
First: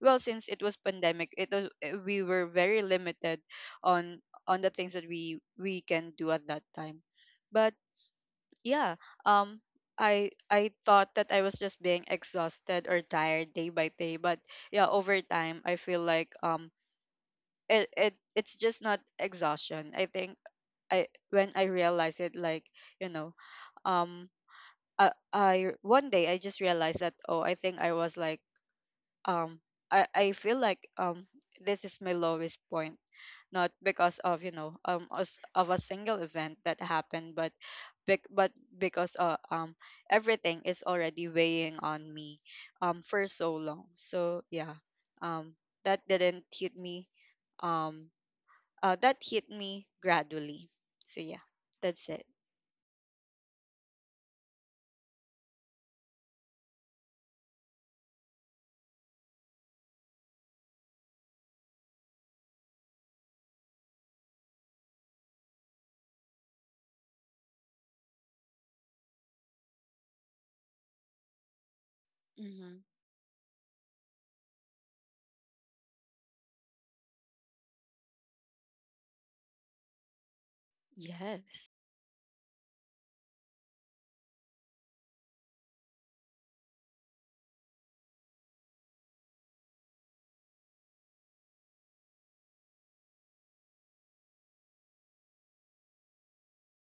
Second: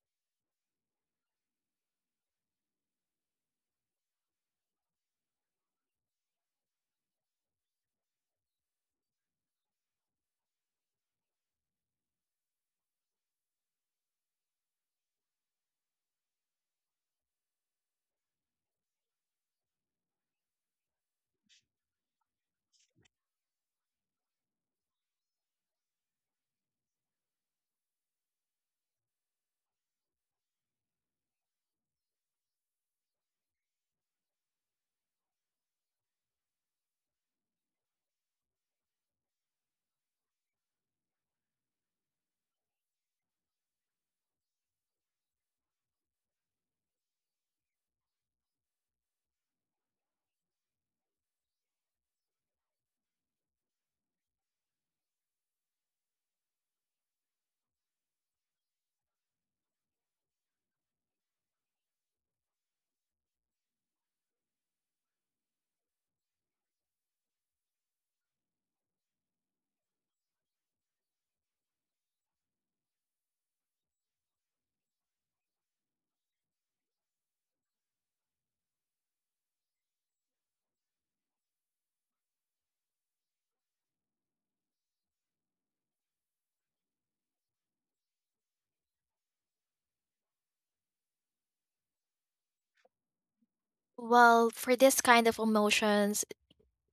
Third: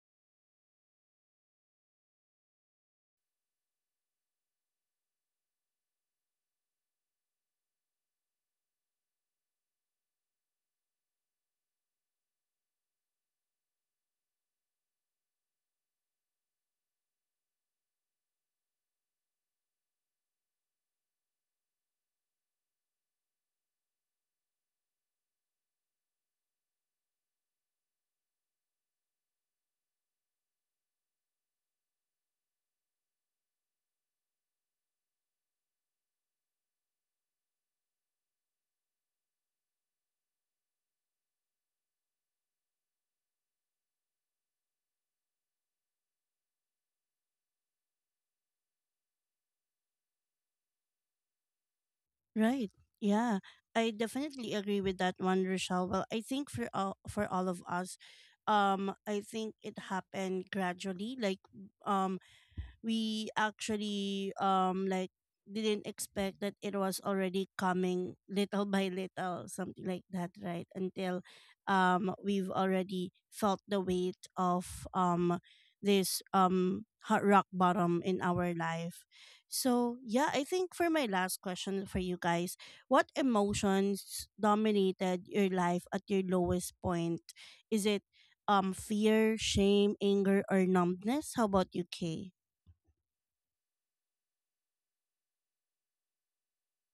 S2: well, since it was pandemic, it was, we were very limited on on the things that we can do at that time. But yeah, um I thought that I was just being exhausted or tired day by day, but yeah, over time I feel like it, it it's just not exhaustion. I think I when I realized it, like, you know, um I, one day I just realized that, oh, I think I was like um I feel like this is my lowest point, not because of, you know, us of a single event that happened, but but because everything is already weighing on me for so long. So yeah, um that didn't hit me, um that hit me gradually. So yeah, that's it.
S1: Right. Yeah. I definitely agree with that one, Rochelle. Well, I think for all of us, I think it happened gradually. Like, um, we actually didn't expect that it was already coming little <laughs> by little something like that right until we've
S2: Mm-hmm.
S1: already felt the weight of this hard rock bottom in our life. So yeah, I think for my last
S2: Yes,
S1: question for you guys, what emotions dominated your life at your lowest point? Is it fear, shame, anger, or numbness? How about you, Kay?
S3: Well, for this kind of emotions,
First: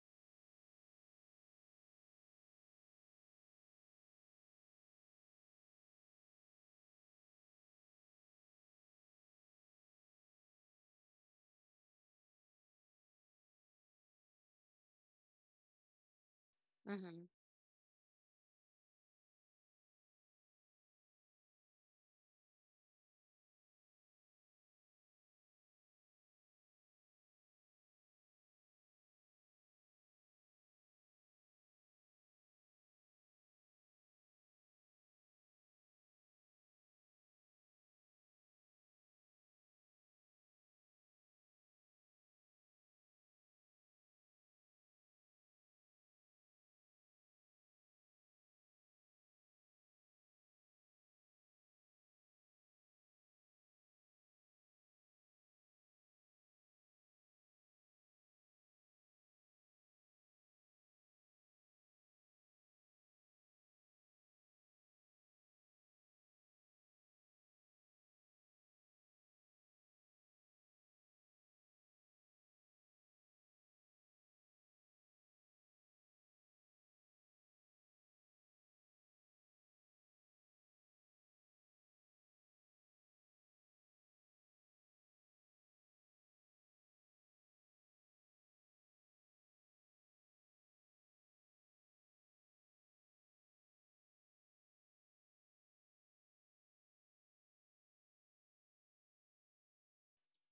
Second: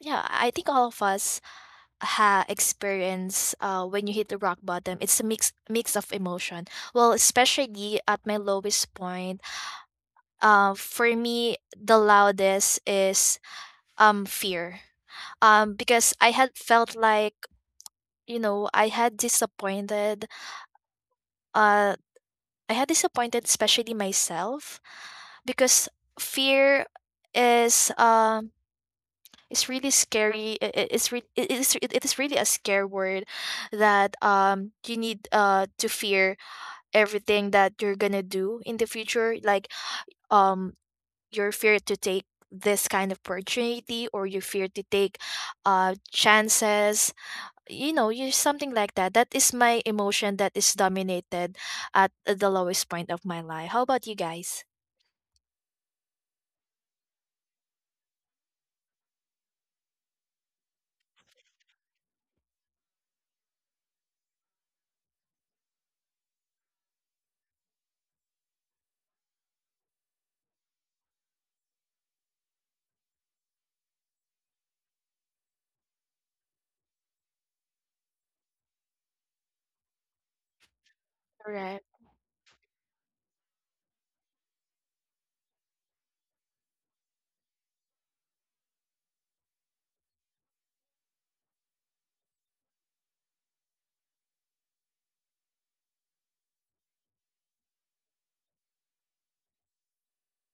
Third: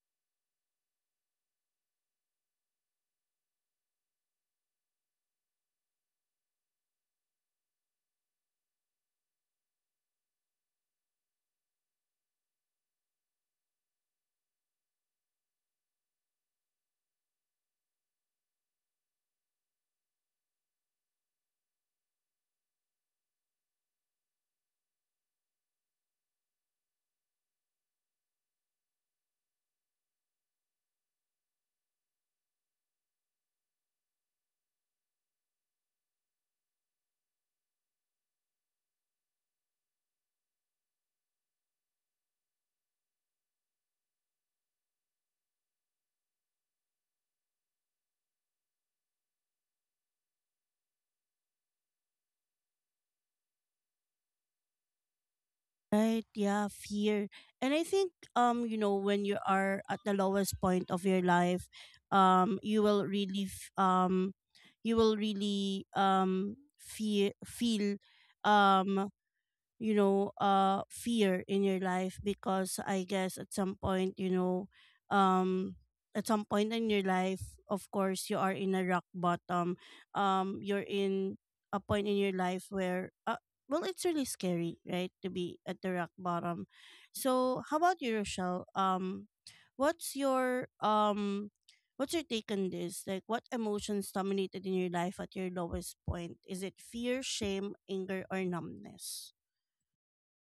S3: yeah, I think all of us ha experience when you hit the rock bottom. It's a mix of emotion. Well, especially at my lowest point, for me the loudest is fear. Um, because I had felt
S2: mm-hmm.
S3: like, you know, I had disappointed uh I had disappointed, especially myself, because fear is um is really scary. It's it is really a scare word that you need to fear everything that you're gonna do in the future. Like um your fear to take this kind of opportunity, or your fear to take chances, you know, you something like that. That is my emotion that is dominated at the lowest point of my life. How about you guys?
S1: Right, yeah, fear. And I think you know, when you are at the lowest point of your life, um you will really f- um you will really feel um you know, fear in your life, because I guess at some point, you know, um at some point in your life, of course, you are in a rock bottom, you're in
S3: Correct.
S1: a point in your life where well, it's really scary, right, to be at the rock bottom. So how about you, Rochelle? What's your what's your take on this? Like, what emotions dominated in your life at your lowest point? Is it fear, shame, anger, or numbness?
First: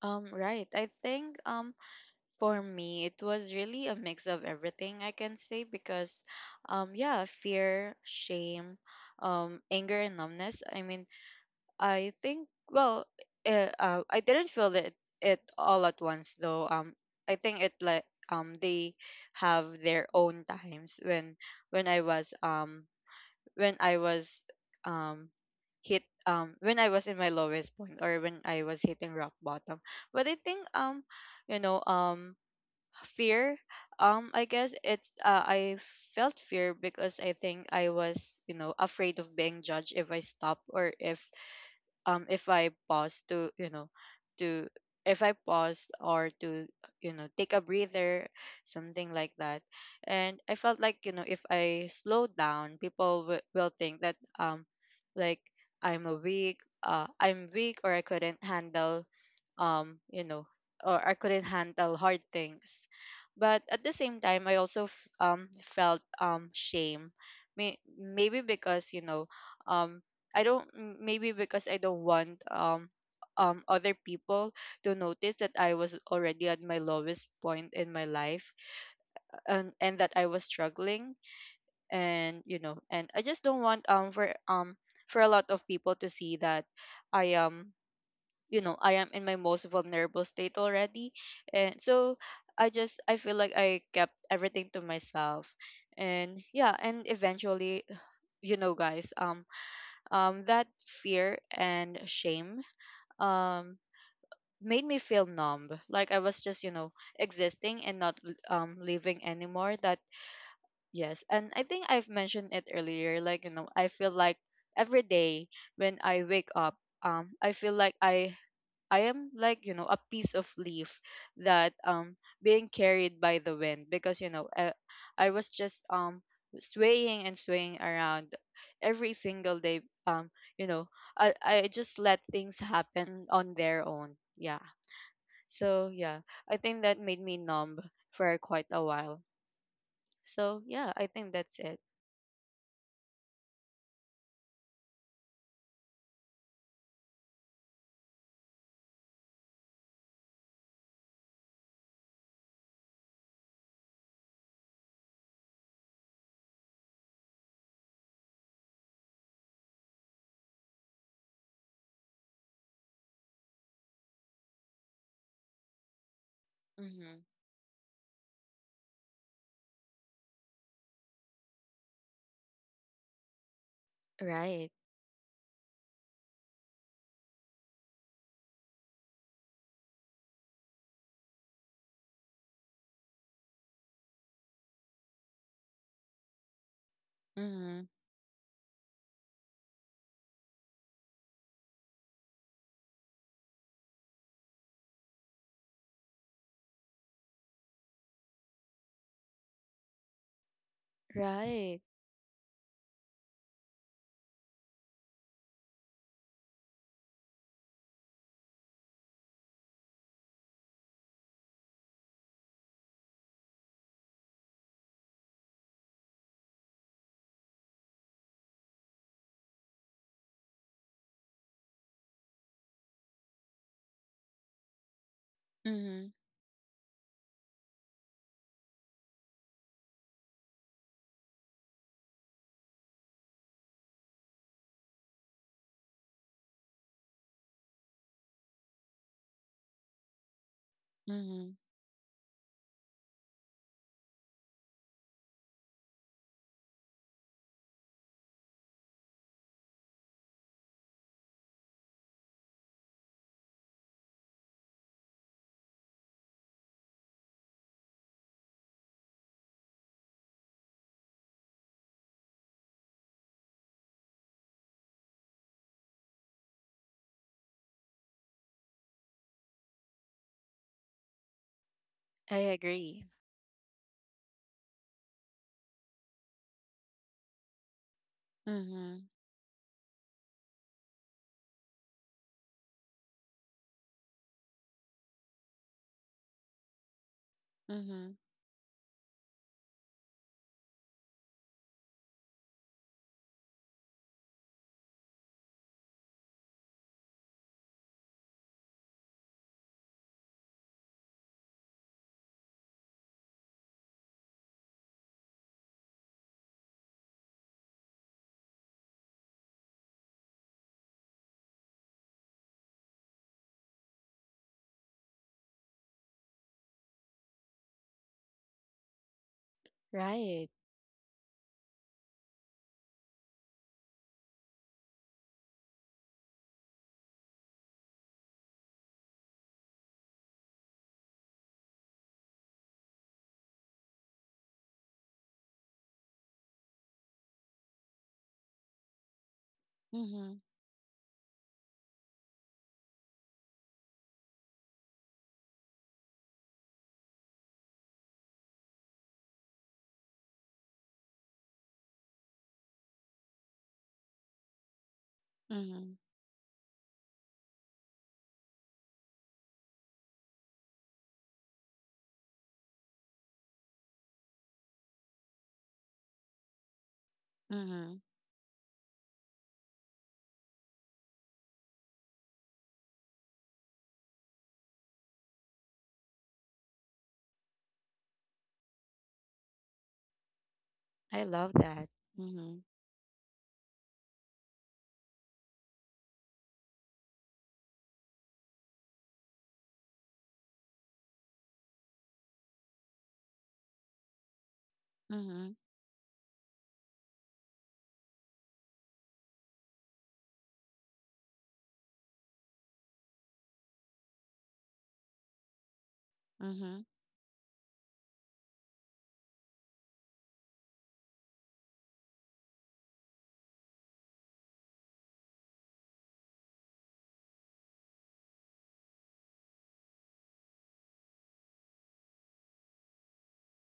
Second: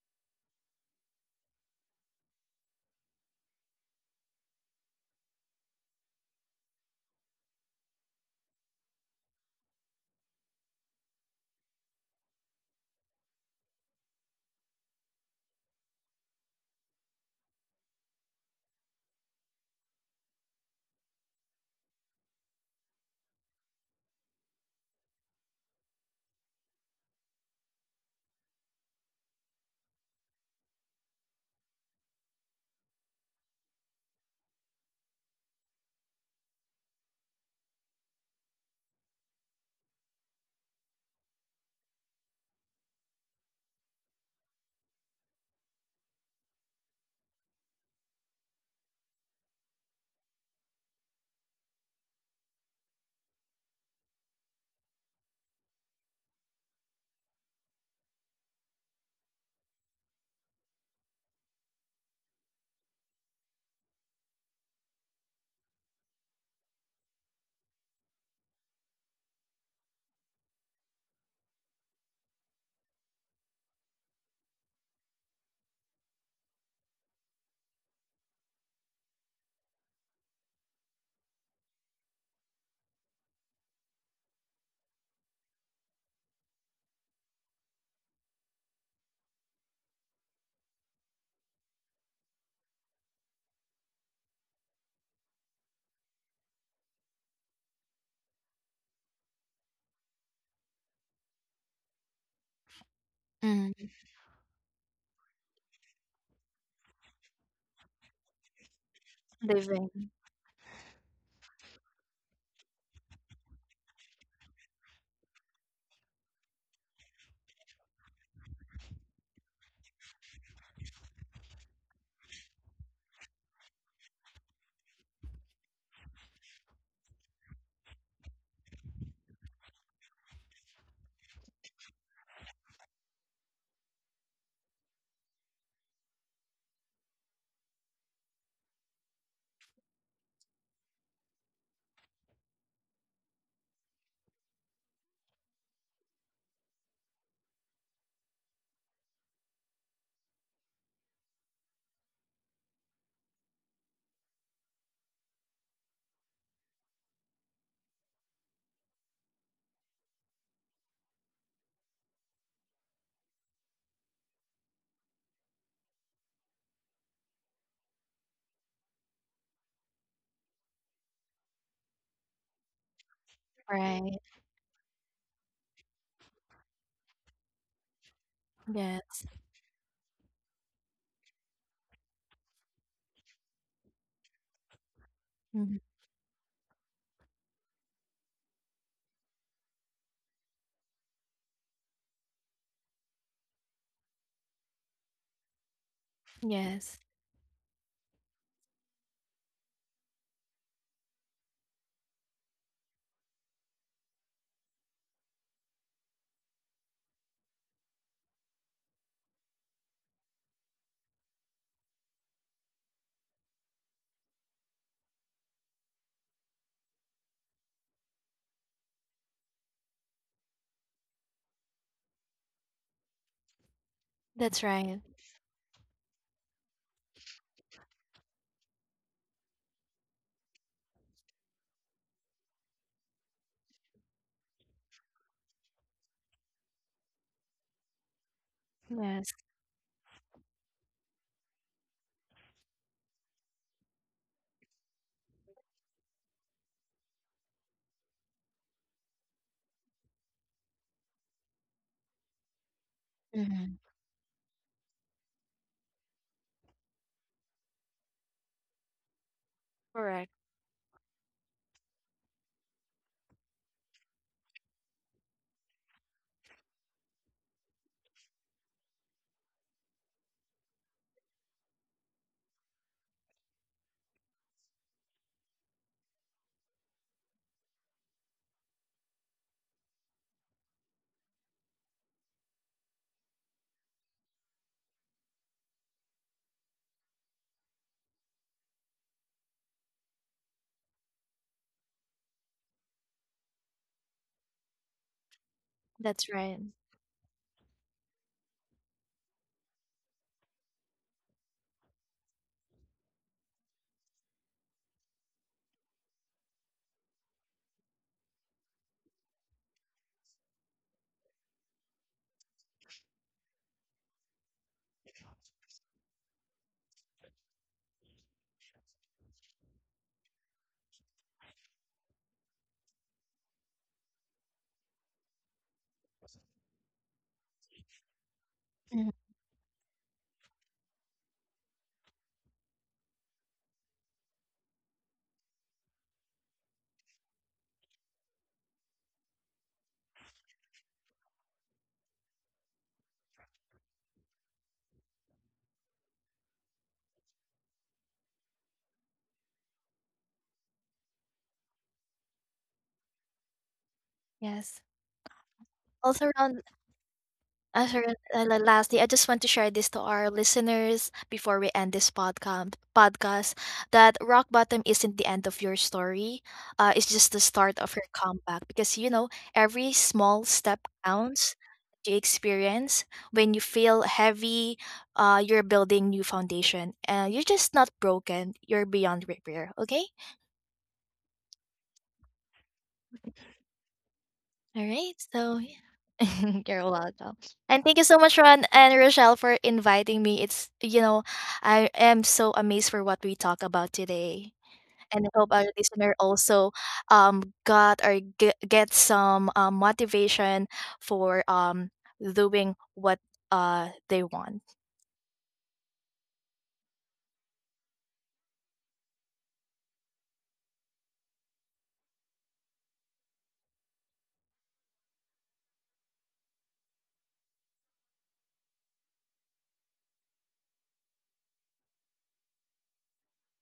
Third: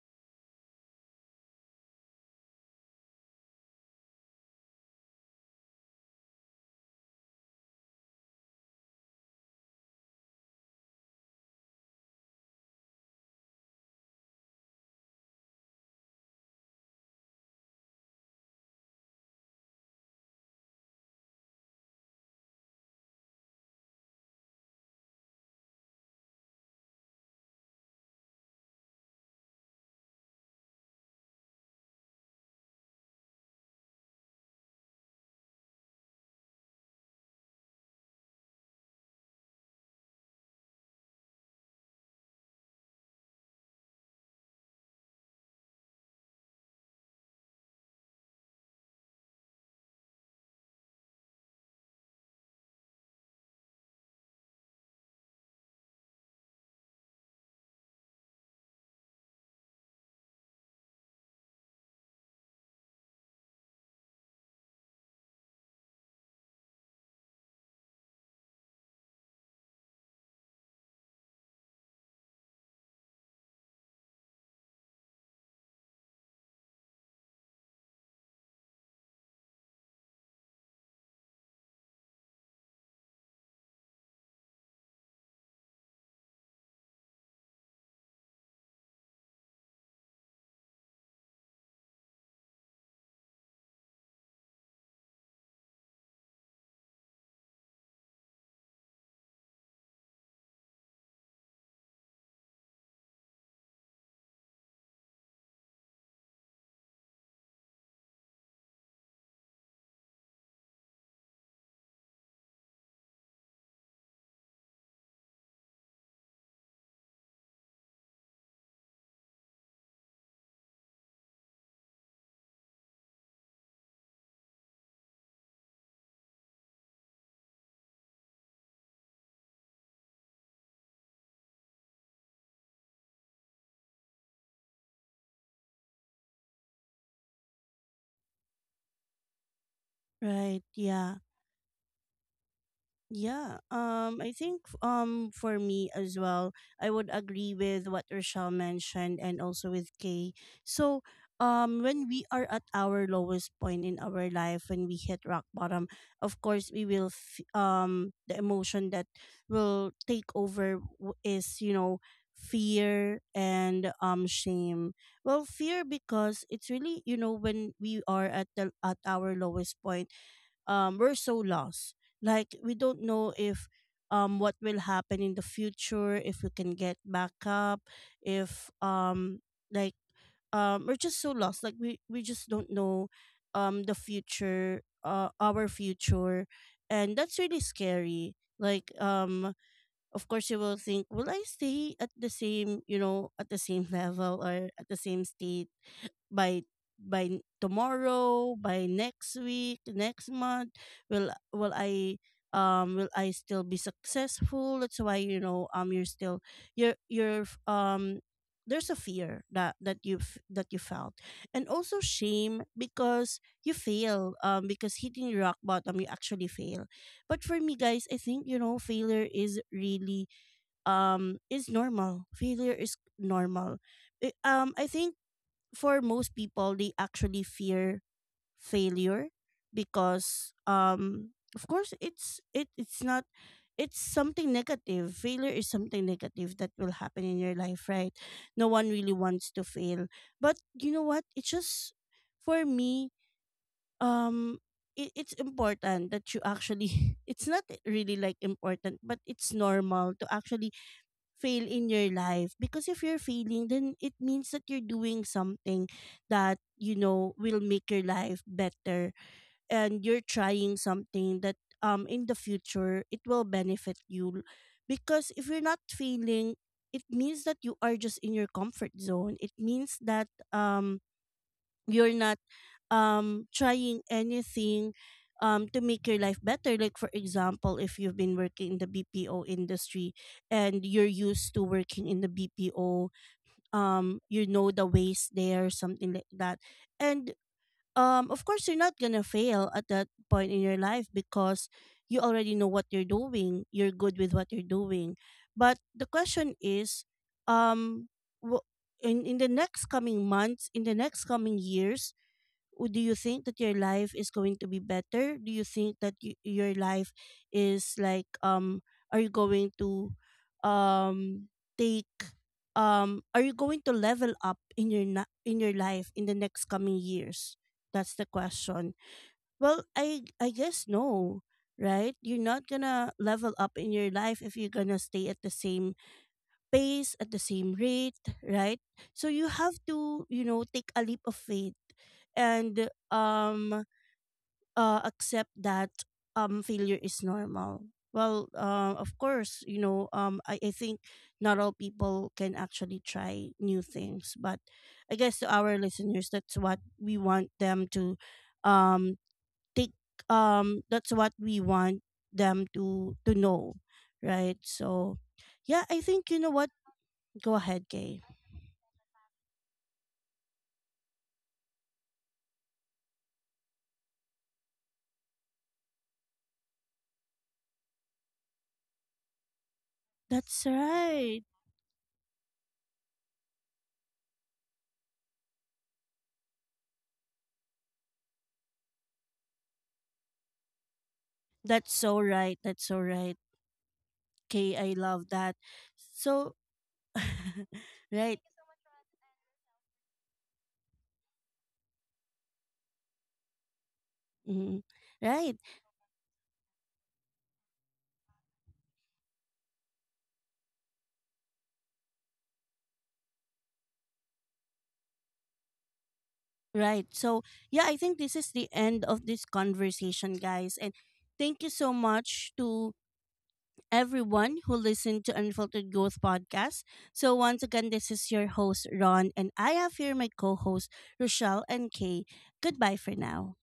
S2: Um, right. I think, um, for me it was really a mix of everything, I can say, because, yeah, fear, shame, anger, and numbness. I mean, I think, well, I didn't feel it all at once though. I think it like they have their own times when when I was um when I was um hit when I was in my lowest point, or when I was hitting rock bottom. But I think you know fear, I guess it's, I felt fear because I think I was, you know, afraid of being judged if I stop, or if I pause to, you know, to if I pause, or to, you know, take a breather, something like that. And I felt like, you know, if I slow down, people will think that like I'm a weak I'm weak, or I couldn't handle you know, or I couldn't handle hard things. But at the same time, I also felt shame. May- maybe because, you know, um I don't maybe because I don't want other people to notice that I was already at my lowest point in my life, and that I was struggling. And you know, and I just don't want for a lot of people to see that I am, you know, I am in my most vulnerable state already. And so I just, I feel like I kept everything to myself. And yeah, and eventually, you know guys, that fear and shame, um,
S3: Mm,
S2: made me feel numb, like I was just, you know, existing and not living anymore. That
S3: living.
S2: yes, and I think I've mentioned it earlier, like, you know, I feel like every day when I wake up, I feel like I am like, you know, a piece of leaf that being carried by the wind, because you know, I was just swaying and swaying around every single day, um you know, I just let things happen on their own. Yeah. So yeah, I think that made me numb for quite a while.
S1: Right.
S2: So yeah, I
S1: Yeah.
S2: think that's it.
S1: Yeah. I think for me as well, I would agree with what Rochelle mentioned and also with Kay. So when we are at our lowest point in our life, when we hit rock bottom, of course we will the emotion that will is, you know, fear and shame. Well, fear, because it's really,
S2: Mhm.
S1: you know, when we are at the at our lowest point, we're so lost. Like we don't know if
S3: Right.
S1: what
S2: Right.
S1: will happen in the future, if we can get back up, if
S3: Yes.
S1: like we're just so lost. Like we just don't know the future, our
S3: Hmm.
S1: future, and that's really
S2: Mhm.
S1: scary. Like of course you will think, will I stay at the same, you know, at the same <laughs> level or at the same state? by
S3: Yes.
S1: by tomorrow, by next week, next month, will will
S2: Right.
S1: I will I still be successful? That's why you know you're still you're there's a fear that you that you felt. And also shame, because you fail, because hitting rock bottom you actually fail. But for me, guys, I think you know failure is really is normal. Failure is normal I-
S3: That's
S1: I
S3: right.
S1: think for
S2: Mhm.
S1: most people they actually fear failure because of course it's not, it's something negative. Failure is something negative that will happen in your life, right? No one really
S3: Yes.
S1: wants to fail. But you know what? It's
S2: Mhm.
S1: just For me, um it, it's important that you actually <laughs> it's not really like important, but it's normal to actually fail in your life, because if you're failing
S3: Hmm.
S1: then it means that you're doing something that you know will make your life better, and you're
S3: Correct.
S1: trying something that in the future it will benefit you. Because if you're not failing, it means that you are just in your comfort zone. It means that you're not
S2: I agree.
S1: trying anything to make your life better. Like for example, if you've been working in the
S2: Mhm.
S1: BPO industry and you're used to working in the BPO, you know the ways there, something like that. And
S2: Mhm.
S1: Of course you're not going to fail at that point in your life, because you already know what you're doing, you're good with what you're doing. But the
S3: That's
S1: question
S3: right.
S1: is um wh- in the next coming months, in the next coming years, do you think that your life is going to be better? Do you think that your life is like are you going to um take are you going to level up in your in your life in the next coming years? That's the question. Well, I
S2: Right.
S1: guess no, right? You're not going to level up in your life if you're going to stay at the same pace, at the same rate, right? So
S3: Hmm.
S1: you have to, you know, take a leap of faith and accept that failure is normal. Well, of course, you know,
S2: Mhm.
S1: I think not all people can actually try new things, but I guess to our listeners, that's what we want them to um take that's what we want them to know, right?
S3: Yes.
S1: So yeah,
S2: Mhm.
S1: I
S3: Also
S1: think you know
S3: around.
S1: what, go ahead,
S3: As for
S1: Kay.
S3: lastly, I just want to share this to our listeners before we end this podcast. Podcast that rock bottom isn't the end of your story. It's just the start of
S2: Mhm.
S3: your comeback, because you know every small
S1: That's
S3: step
S1: right.
S3: counts. You experience when you feel heavy, you're building new foundation, and you're just not broken. You're beyond repair. Okay.
S2: I love that.
S1: That's so right.
S2: Mhm.
S1: That's so right. Kay,
S3: All
S1: I
S3: right.
S1: love that.
S3: So <laughs>
S1: So,
S3: yeah. You're welcome.
S1: <laughs>
S3: And thank you so much,
S1: right.
S3: Ron and Rochelle, for inviting me. It's you know, I am so amazed for what we talk about today.
S1: Mhm.
S3: And I hope
S1: Right.
S2: Mhm.
S3: our listener also got or get some motivation for doing what they want.
S2: Mhm.
S1: Right. So, yeah, I think this is the end of this conversation, guys. And thank you so much to everyone who listened to Unfiltered Growth Podcast. So, once again, this is your host, Ron, and I have here my co host, Rochelle and Kay. Goodbye for now.